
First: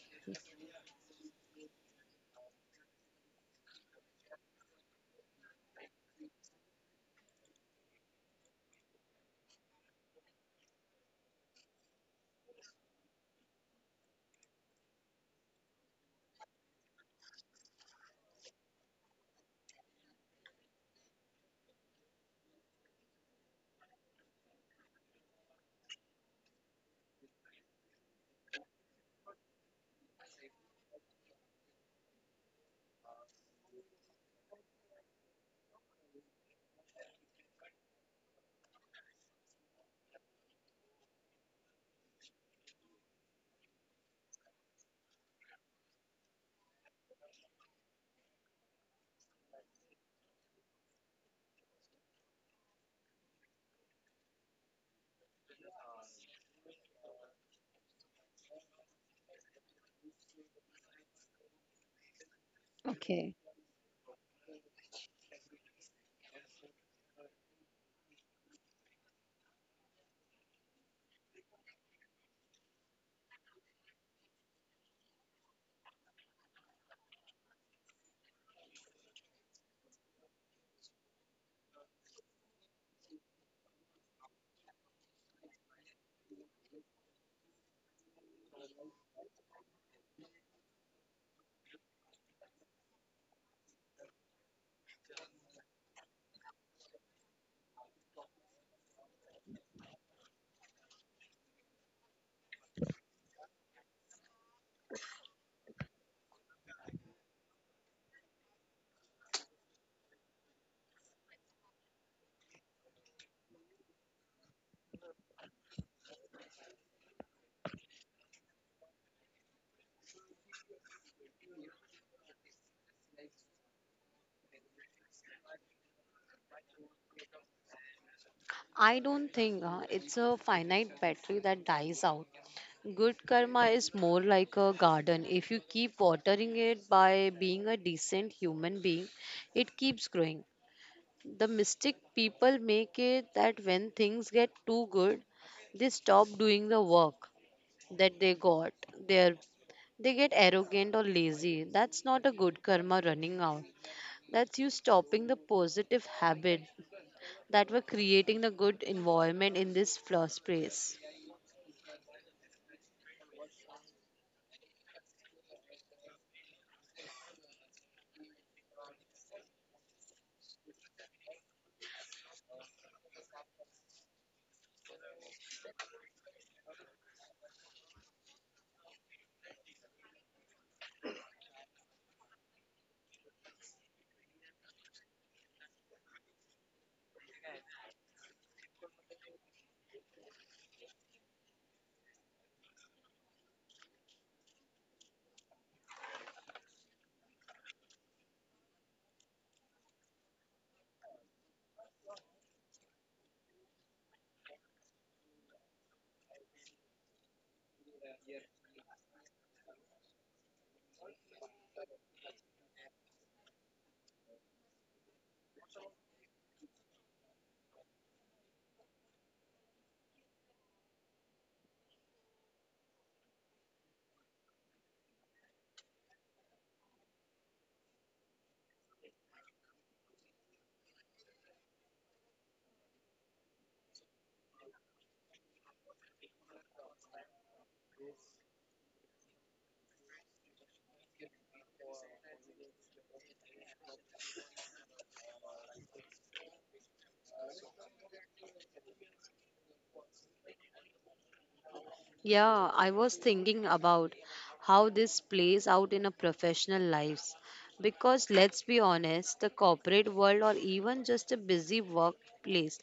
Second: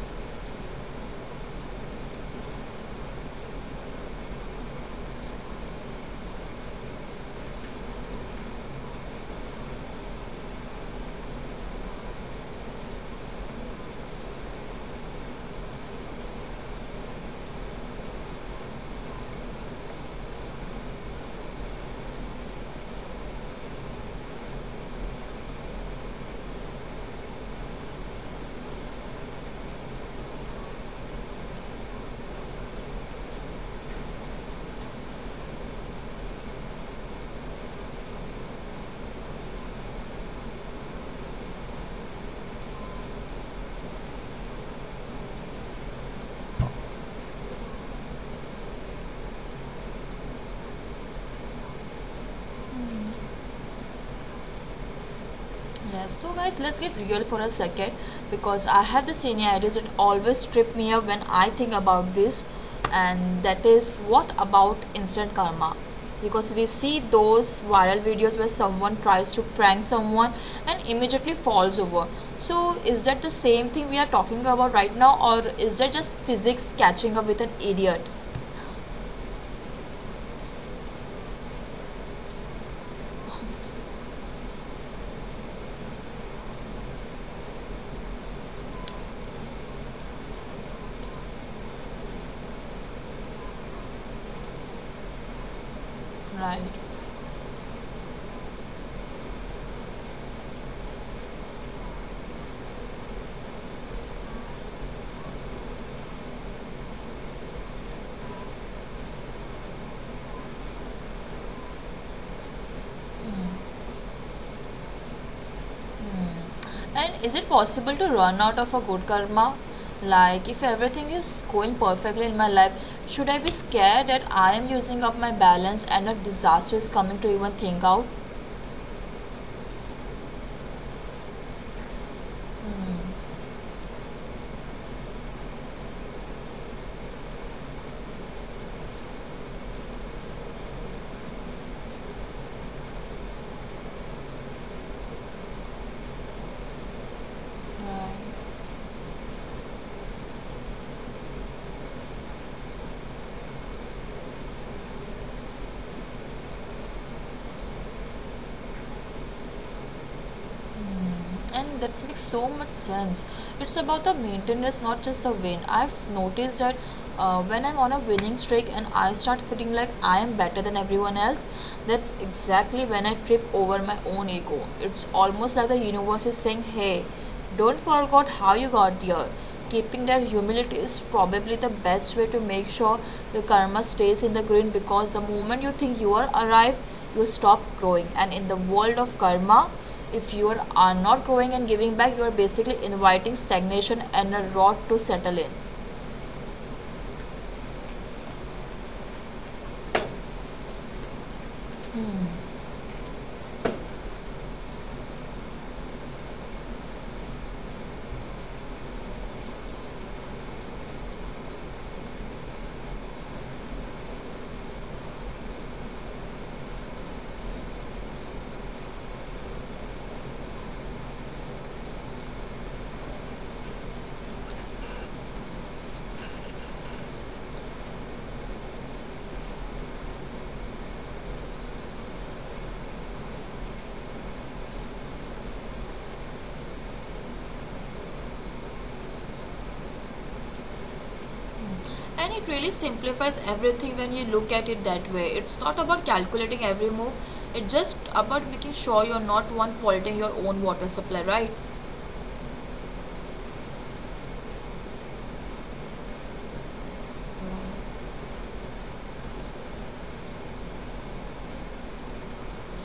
[SPEAKER 1] Yes, so guys, let's get real for a second, because I have the senior that always trip me up when I think about this,
[SPEAKER 2] Okay.
[SPEAKER 1] and that is, what about instant karma? Because we see those viral videos where someone tries to prank someone and immediately falls over. So, is that the same thing we are talking about right now, or is that just physics catching up with an idiot? Right. And is it possible to run out of a good karma? Like, if everything is going perfectly in my life, should I be scared that I am using up my balance and a disaster is coming to even think out?
[SPEAKER 2] I don't think it's a finite battery that dies out. Good karma is more like a garden. If you keep watering it by being a decent human being, it keeps growing. The mistake people make it that when things get too good, they stop doing the work. That they got their They get arrogant or lazy. That's not a good karma running out, that's you stopping the positive habit that were creating the good environment in this first place.
[SPEAKER 1] And that makes so much sense. It's about the maintenance, not just the win. I've noticed that, when I'm on a winning streak and I start feeling like I am better than everyone else, that's exactly when I trip over my own ego. It's almost like the universe is saying, hey, don't forget how you got here. Keeping that humility is probably the best way to make sure your karma stays in the green, because the moment you think you are arrived, you stop growing. And in the world of karma, if you are not growing and giving back, you are basically inviting stagnation and a rot to settle in. And it really simplifies everything when you look at it that way. It's not about calculating every move, it's just about making sure you're not one polluting your own water supply, right?
[SPEAKER 2] Yeah, I was thinking about how this plays out in our professional lives,
[SPEAKER 1] Right.
[SPEAKER 2] because let's be honest, the corporate world or even just a busy workplace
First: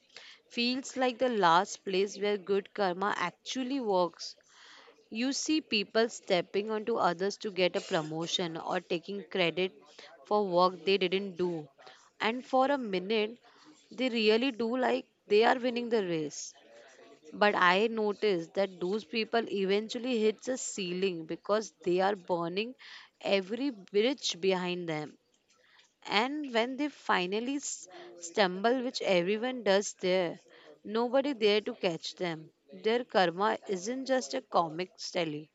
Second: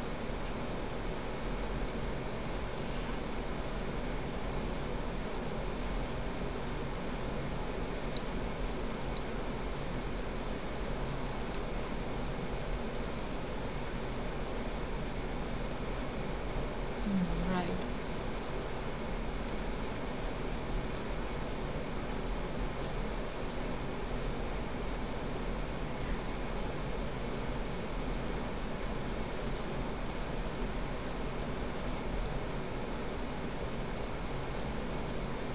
[SPEAKER 2] feels like the last place where good karma actually works. You see people stepping onto others to get a promotion or taking credit for work they didn't do. And for a minute, they really do like they are winning the race. But
[SPEAKER 1] Mm,
[SPEAKER 2] I
[SPEAKER 1] right.
[SPEAKER 2] noticed that those people eventually hits a ceiling because they are burning every bridge behind them. And when they finally stumble, which everyone does there, nobody there to catch them. Their karma isn't just a comic story,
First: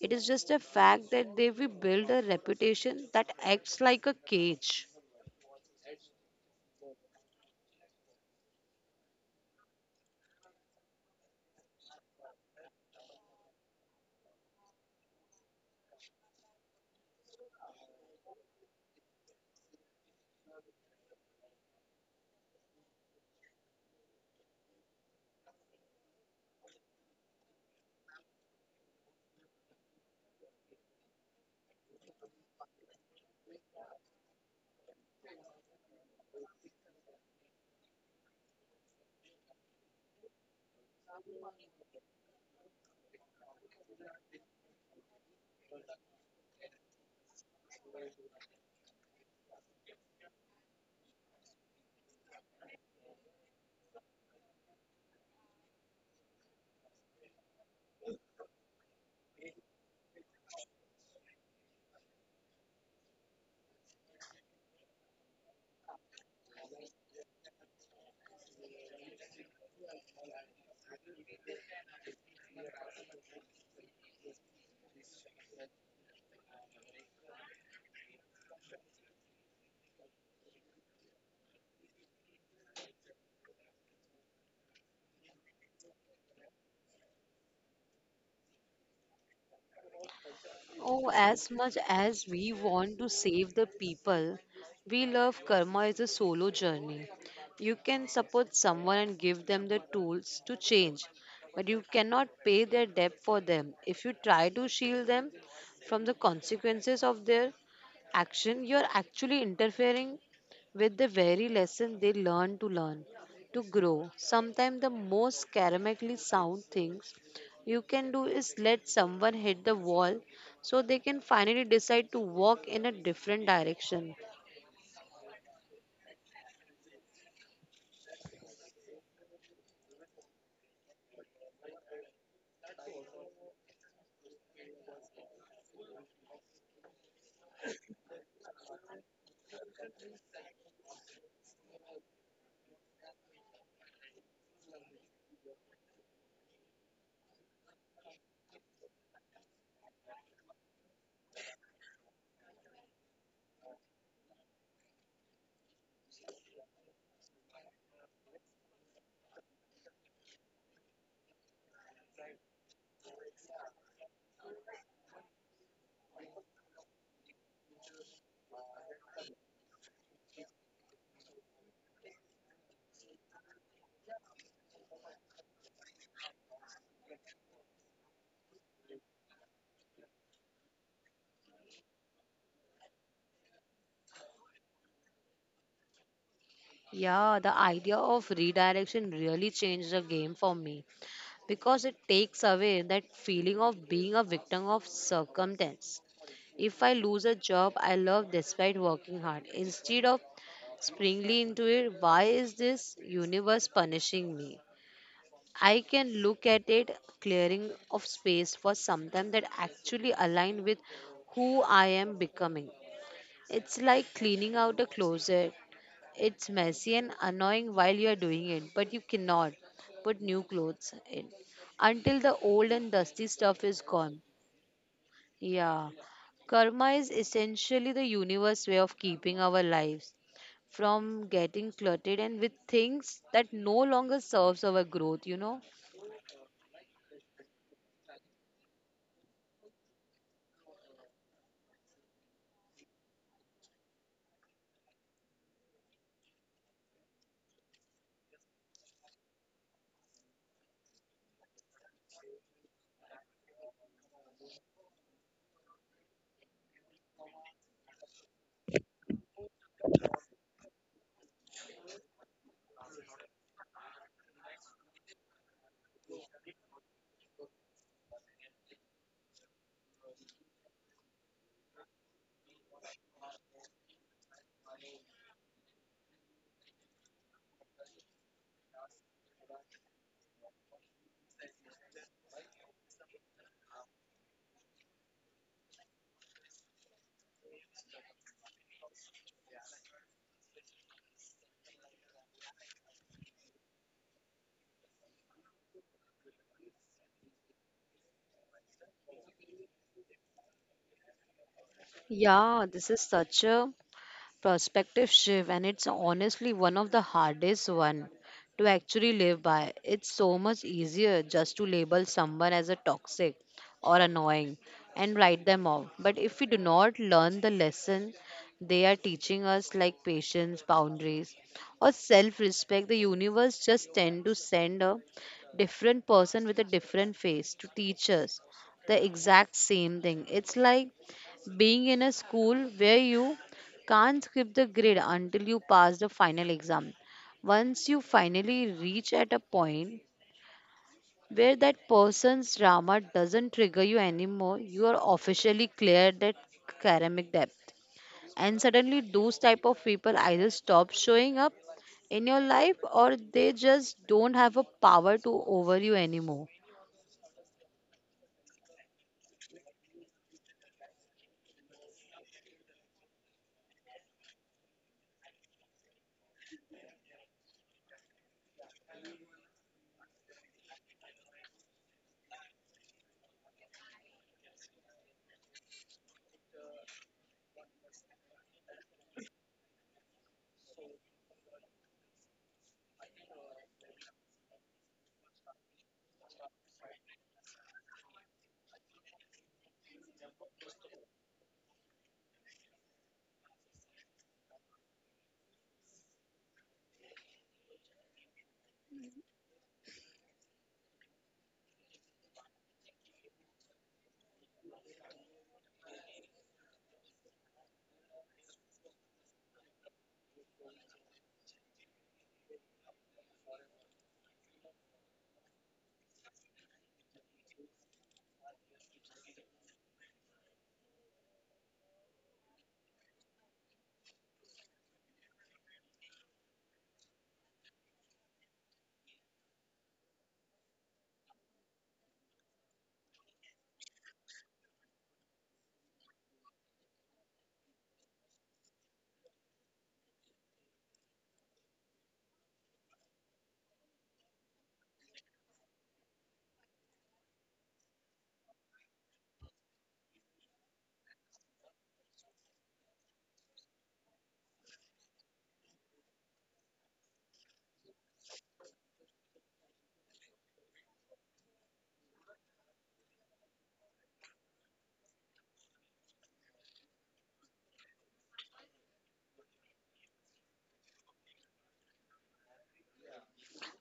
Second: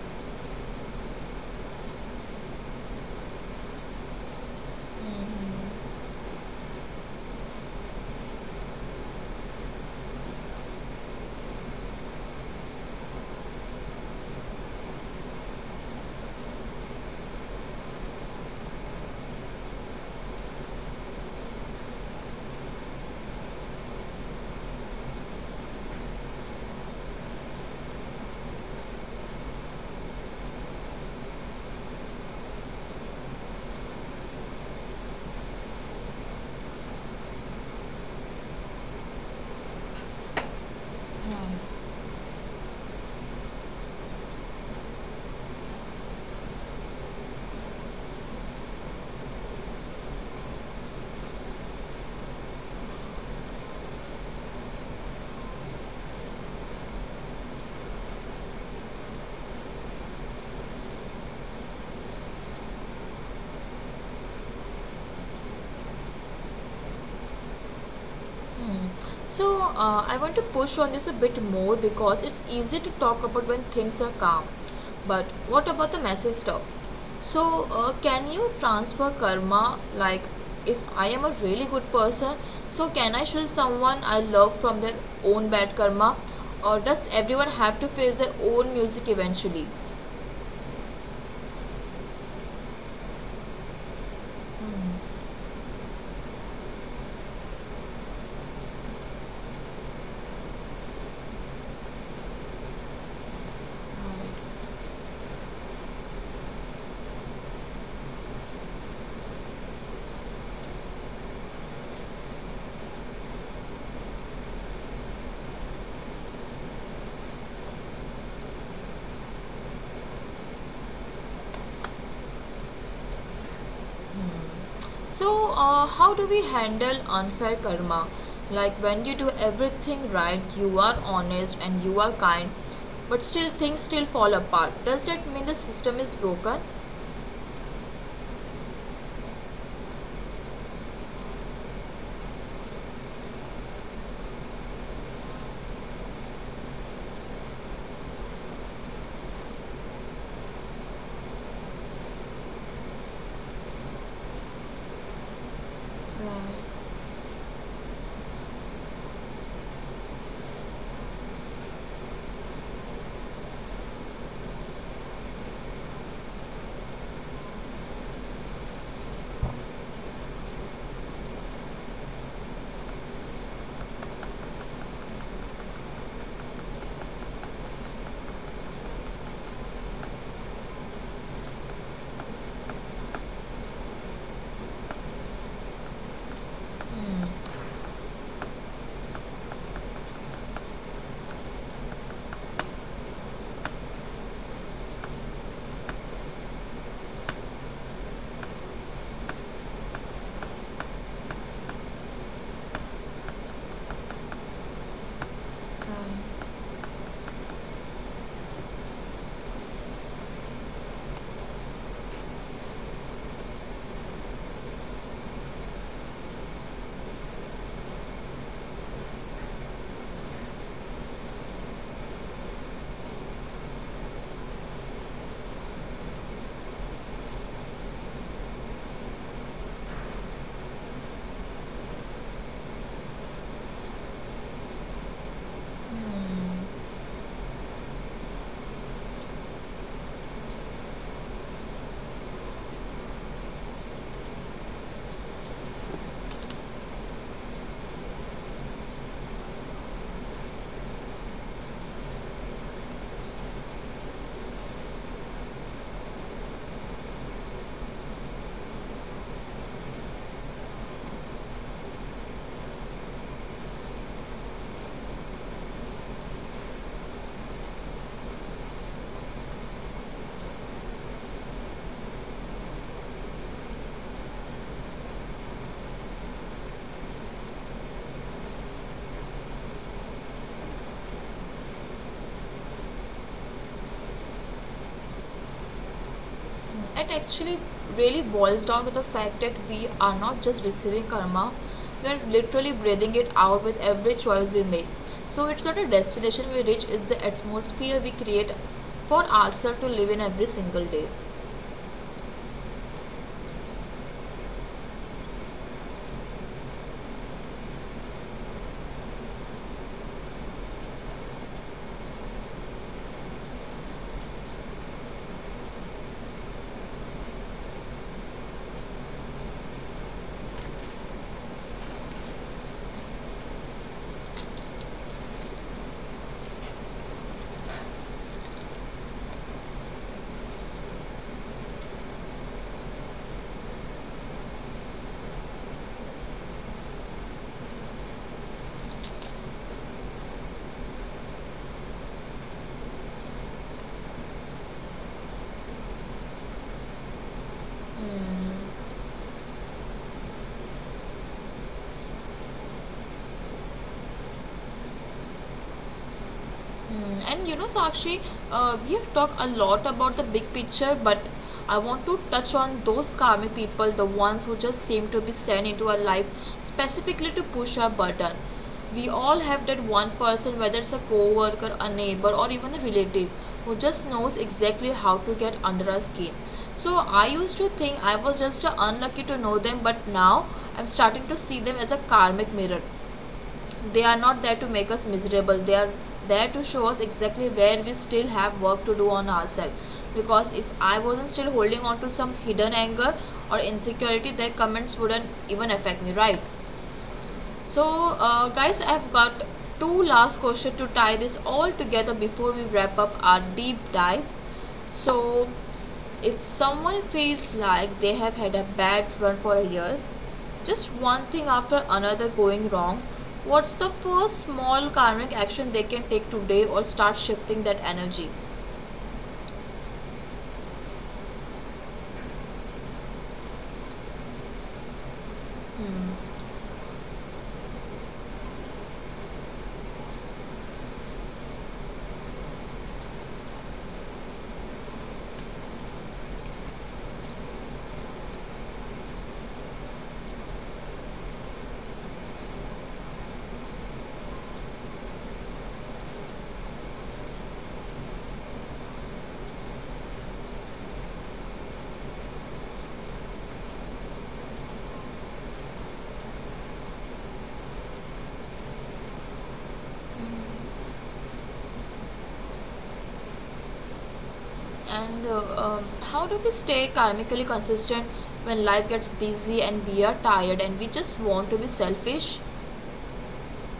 [SPEAKER 2] it is just a fact that they we build a reputation that acts like a cage.
[SPEAKER 1] Mhm. So, I want to push on this a bit more, because it's easy to talk about when things are calm. But what about the message stuff? So, can you transfer karma? Like, if I am a really good person, so can I shield someone I love from their own bad karma? Or does everyone have to face their own music eventually?
[SPEAKER 2] Oh, as much as we want to save the people, we
[SPEAKER 1] Hmm.
[SPEAKER 2] love karma is a solo journey. You can support someone and give them the tools to change, but you cannot pay their debt for them. If you try to shield them from the consequences of their action, you are actually interfering with the very lesson they learn to learn, to grow. Sometimes the most karmically sound things you can do is let someone hit the wall so they can finally decide to walk in a different direction.
[SPEAKER 1] So, how do we handle unfair karma? Like when you do everything right, you are honest and you are kind, but still things still fall apart. Does that mean the system is broken? Right.
[SPEAKER 2] Yeah, the idea of redirection really changed the game for me because it takes away that feeling of being a victim of circumstance. If I lose a job I love despite working hard, instead of springly into it, why is this universe punishing me? I can look at it clearing of space for something that actually align with who I am becoming. It's like cleaning out a closet. It's messy and annoying while you are doing it, but you cannot put new clothes in until the old and dusty stuff is gone. Yeah. Karma is essentially the universe way of keeping our lives from getting cluttered and with things that no longer serves our growth, you know?
[SPEAKER 1] It actually really boils down to the fact that we are not just receiving karma, we are literally breathing it out with every choice we make. So, it's not a destination we reach, it's the atmosphere we create for ourselves to live in every single day.
[SPEAKER 2] Yeah, this is such a perspective shift, and it's honestly one of the hardest one to actually live by. It's so much easier just to label someone as a toxic or annoying and write them off, but if we do not learn the lesson they are teaching us, like patience, boundaries, or self respect, the universe just tend to send a different person with a different face to teach us the exact same thing. It's like being in a school where you can't skip the grid until you pass the final exam. Once you finally reach at a point where that person's drama doesn't trigger you anymore, you are officially cleared that academic depth. And suddenly those type of people either stop showing up in your life or they just don't have a power to over you anymore.
[SPEAKER 1] Mm, and you know, Sakshi, we have talked a lot about the big picture, but I want to touch on those karmic people, the ones who just seem to be sent into our life specifically to push our button. We all have that one person, whether it's a co worker, a neighbor, or even a relative, who just knows exactly how to get under our skin. So I used to think I was just unlucky to know them, but now I'm starting to see them as a karmic mirror. They are not there to make us miserable. They are there to show us exactly where we still have work to do on ourselves. Because if I wasn't still holding on to some hidden anger or insecurity, their comments wouldn't even affect me, right? So, guys, I've got two last questions to tie this all together before we wrap up our deep dive. So, if someone feels like they have had a bad run for years, just one thing after another going wrong, what's the first small karmic action they can take today or start shifting that energy? And how do we stay karmically consistent when life gets busy and we are tired and we just want to be selfish?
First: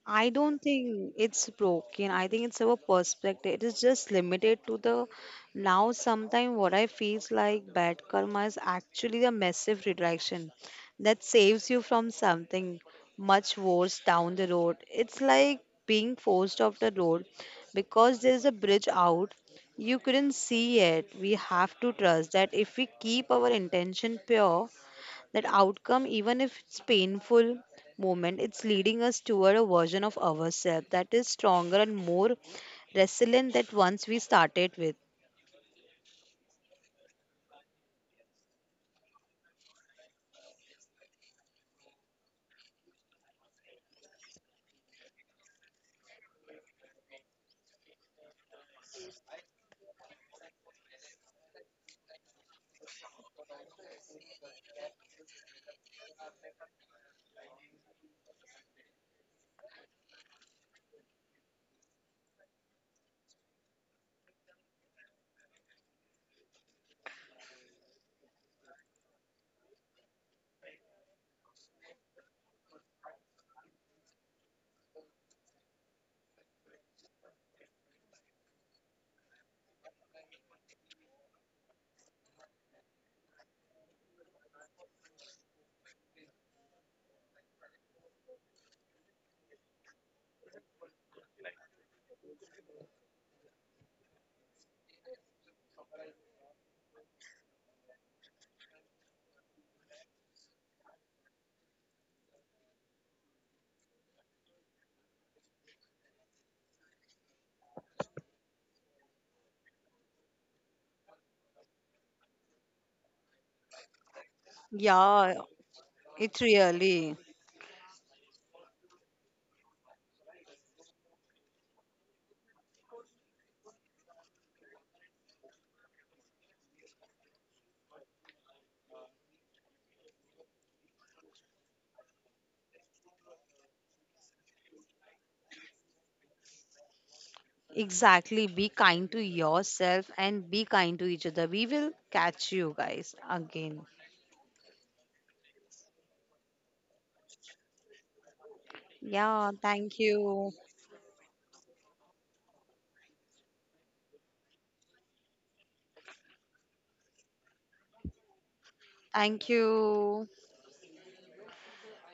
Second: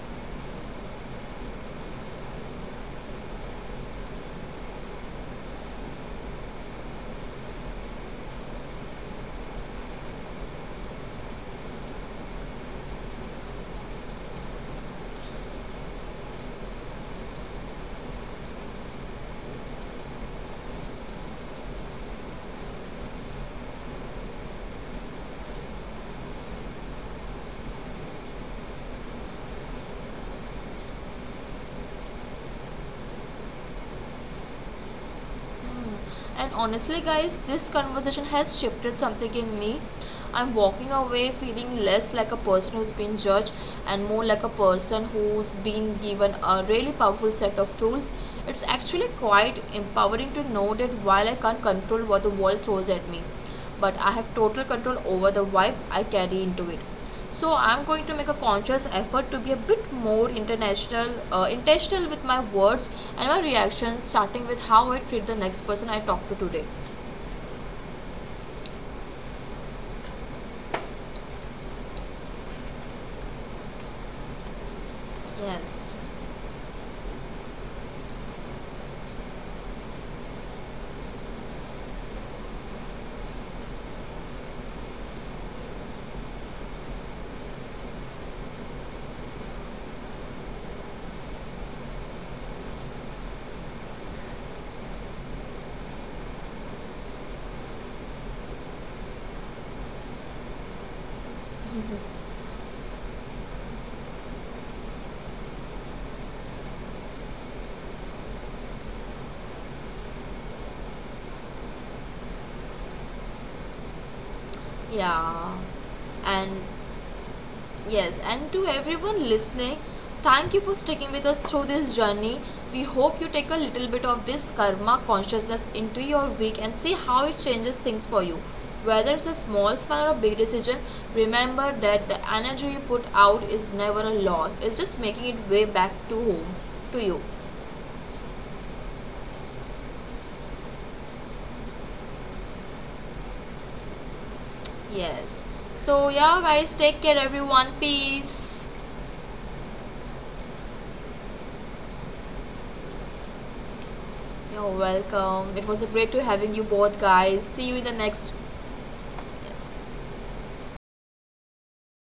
[SPEAKER 2] I don't think it's broken. I think it's our perspective. It is just limited to the now. Sometimes what I feels like bad karma is actually a massive redirection that saves you from something much worse down the road. It's like being forced off the road because there's a bridge out. You couldn't see it. We have to trust that if we keep our intention pure, that outcome, even if it's painful moment, it's leading us toward a version of ourselves that is stronger and more resilient that once we started with.
[SPEAKER 1] Hmm. And honestly, guys, this conversation has shifted something in me. I'm walking away feeling less like a person who's been judged and more like a person who's been given a really powerful set of tools. It's actually quite empowering to know that while I can't control what the world throws at me, but I have total control over the vibe I carry into it. So I'm going to make a conscious effort to be a bit more international, intentional with my words and my reactions, starting with how I treat the next person I talk to today. Yes.
[SPEAKER 2] Yeah,
[SPEAKER 1] Yeah.
[SPEAKER 2] it
[SPEAKER 1] And
[SPEAKER 2] really.
[SPEAKER 1] yes, and to everyone listening, thank you for sticking with us through this journey. We hope you take a little bit of this karma consciousness into your week and see how it changes things for you. Whether it's a small span or a big decision, remember that the energy you put out is never a loss. It's just making it way back to home, to you.
[SPEAKER 2] Exactly, be kind to yourself and be kind to each other. We will catch you guys again.
[SPEAKER 1] Yes. So yeah, guys, take care, everyone. Peace.
[SPEAKER 2] Yeah, thank you.
[SPEAKER 1] You're welcome. It was a great to having you both, guys. See you in the next.
[SPEAKER 2] Thank
[SPEAKER 1] Yes.
[SPEAKER 2] you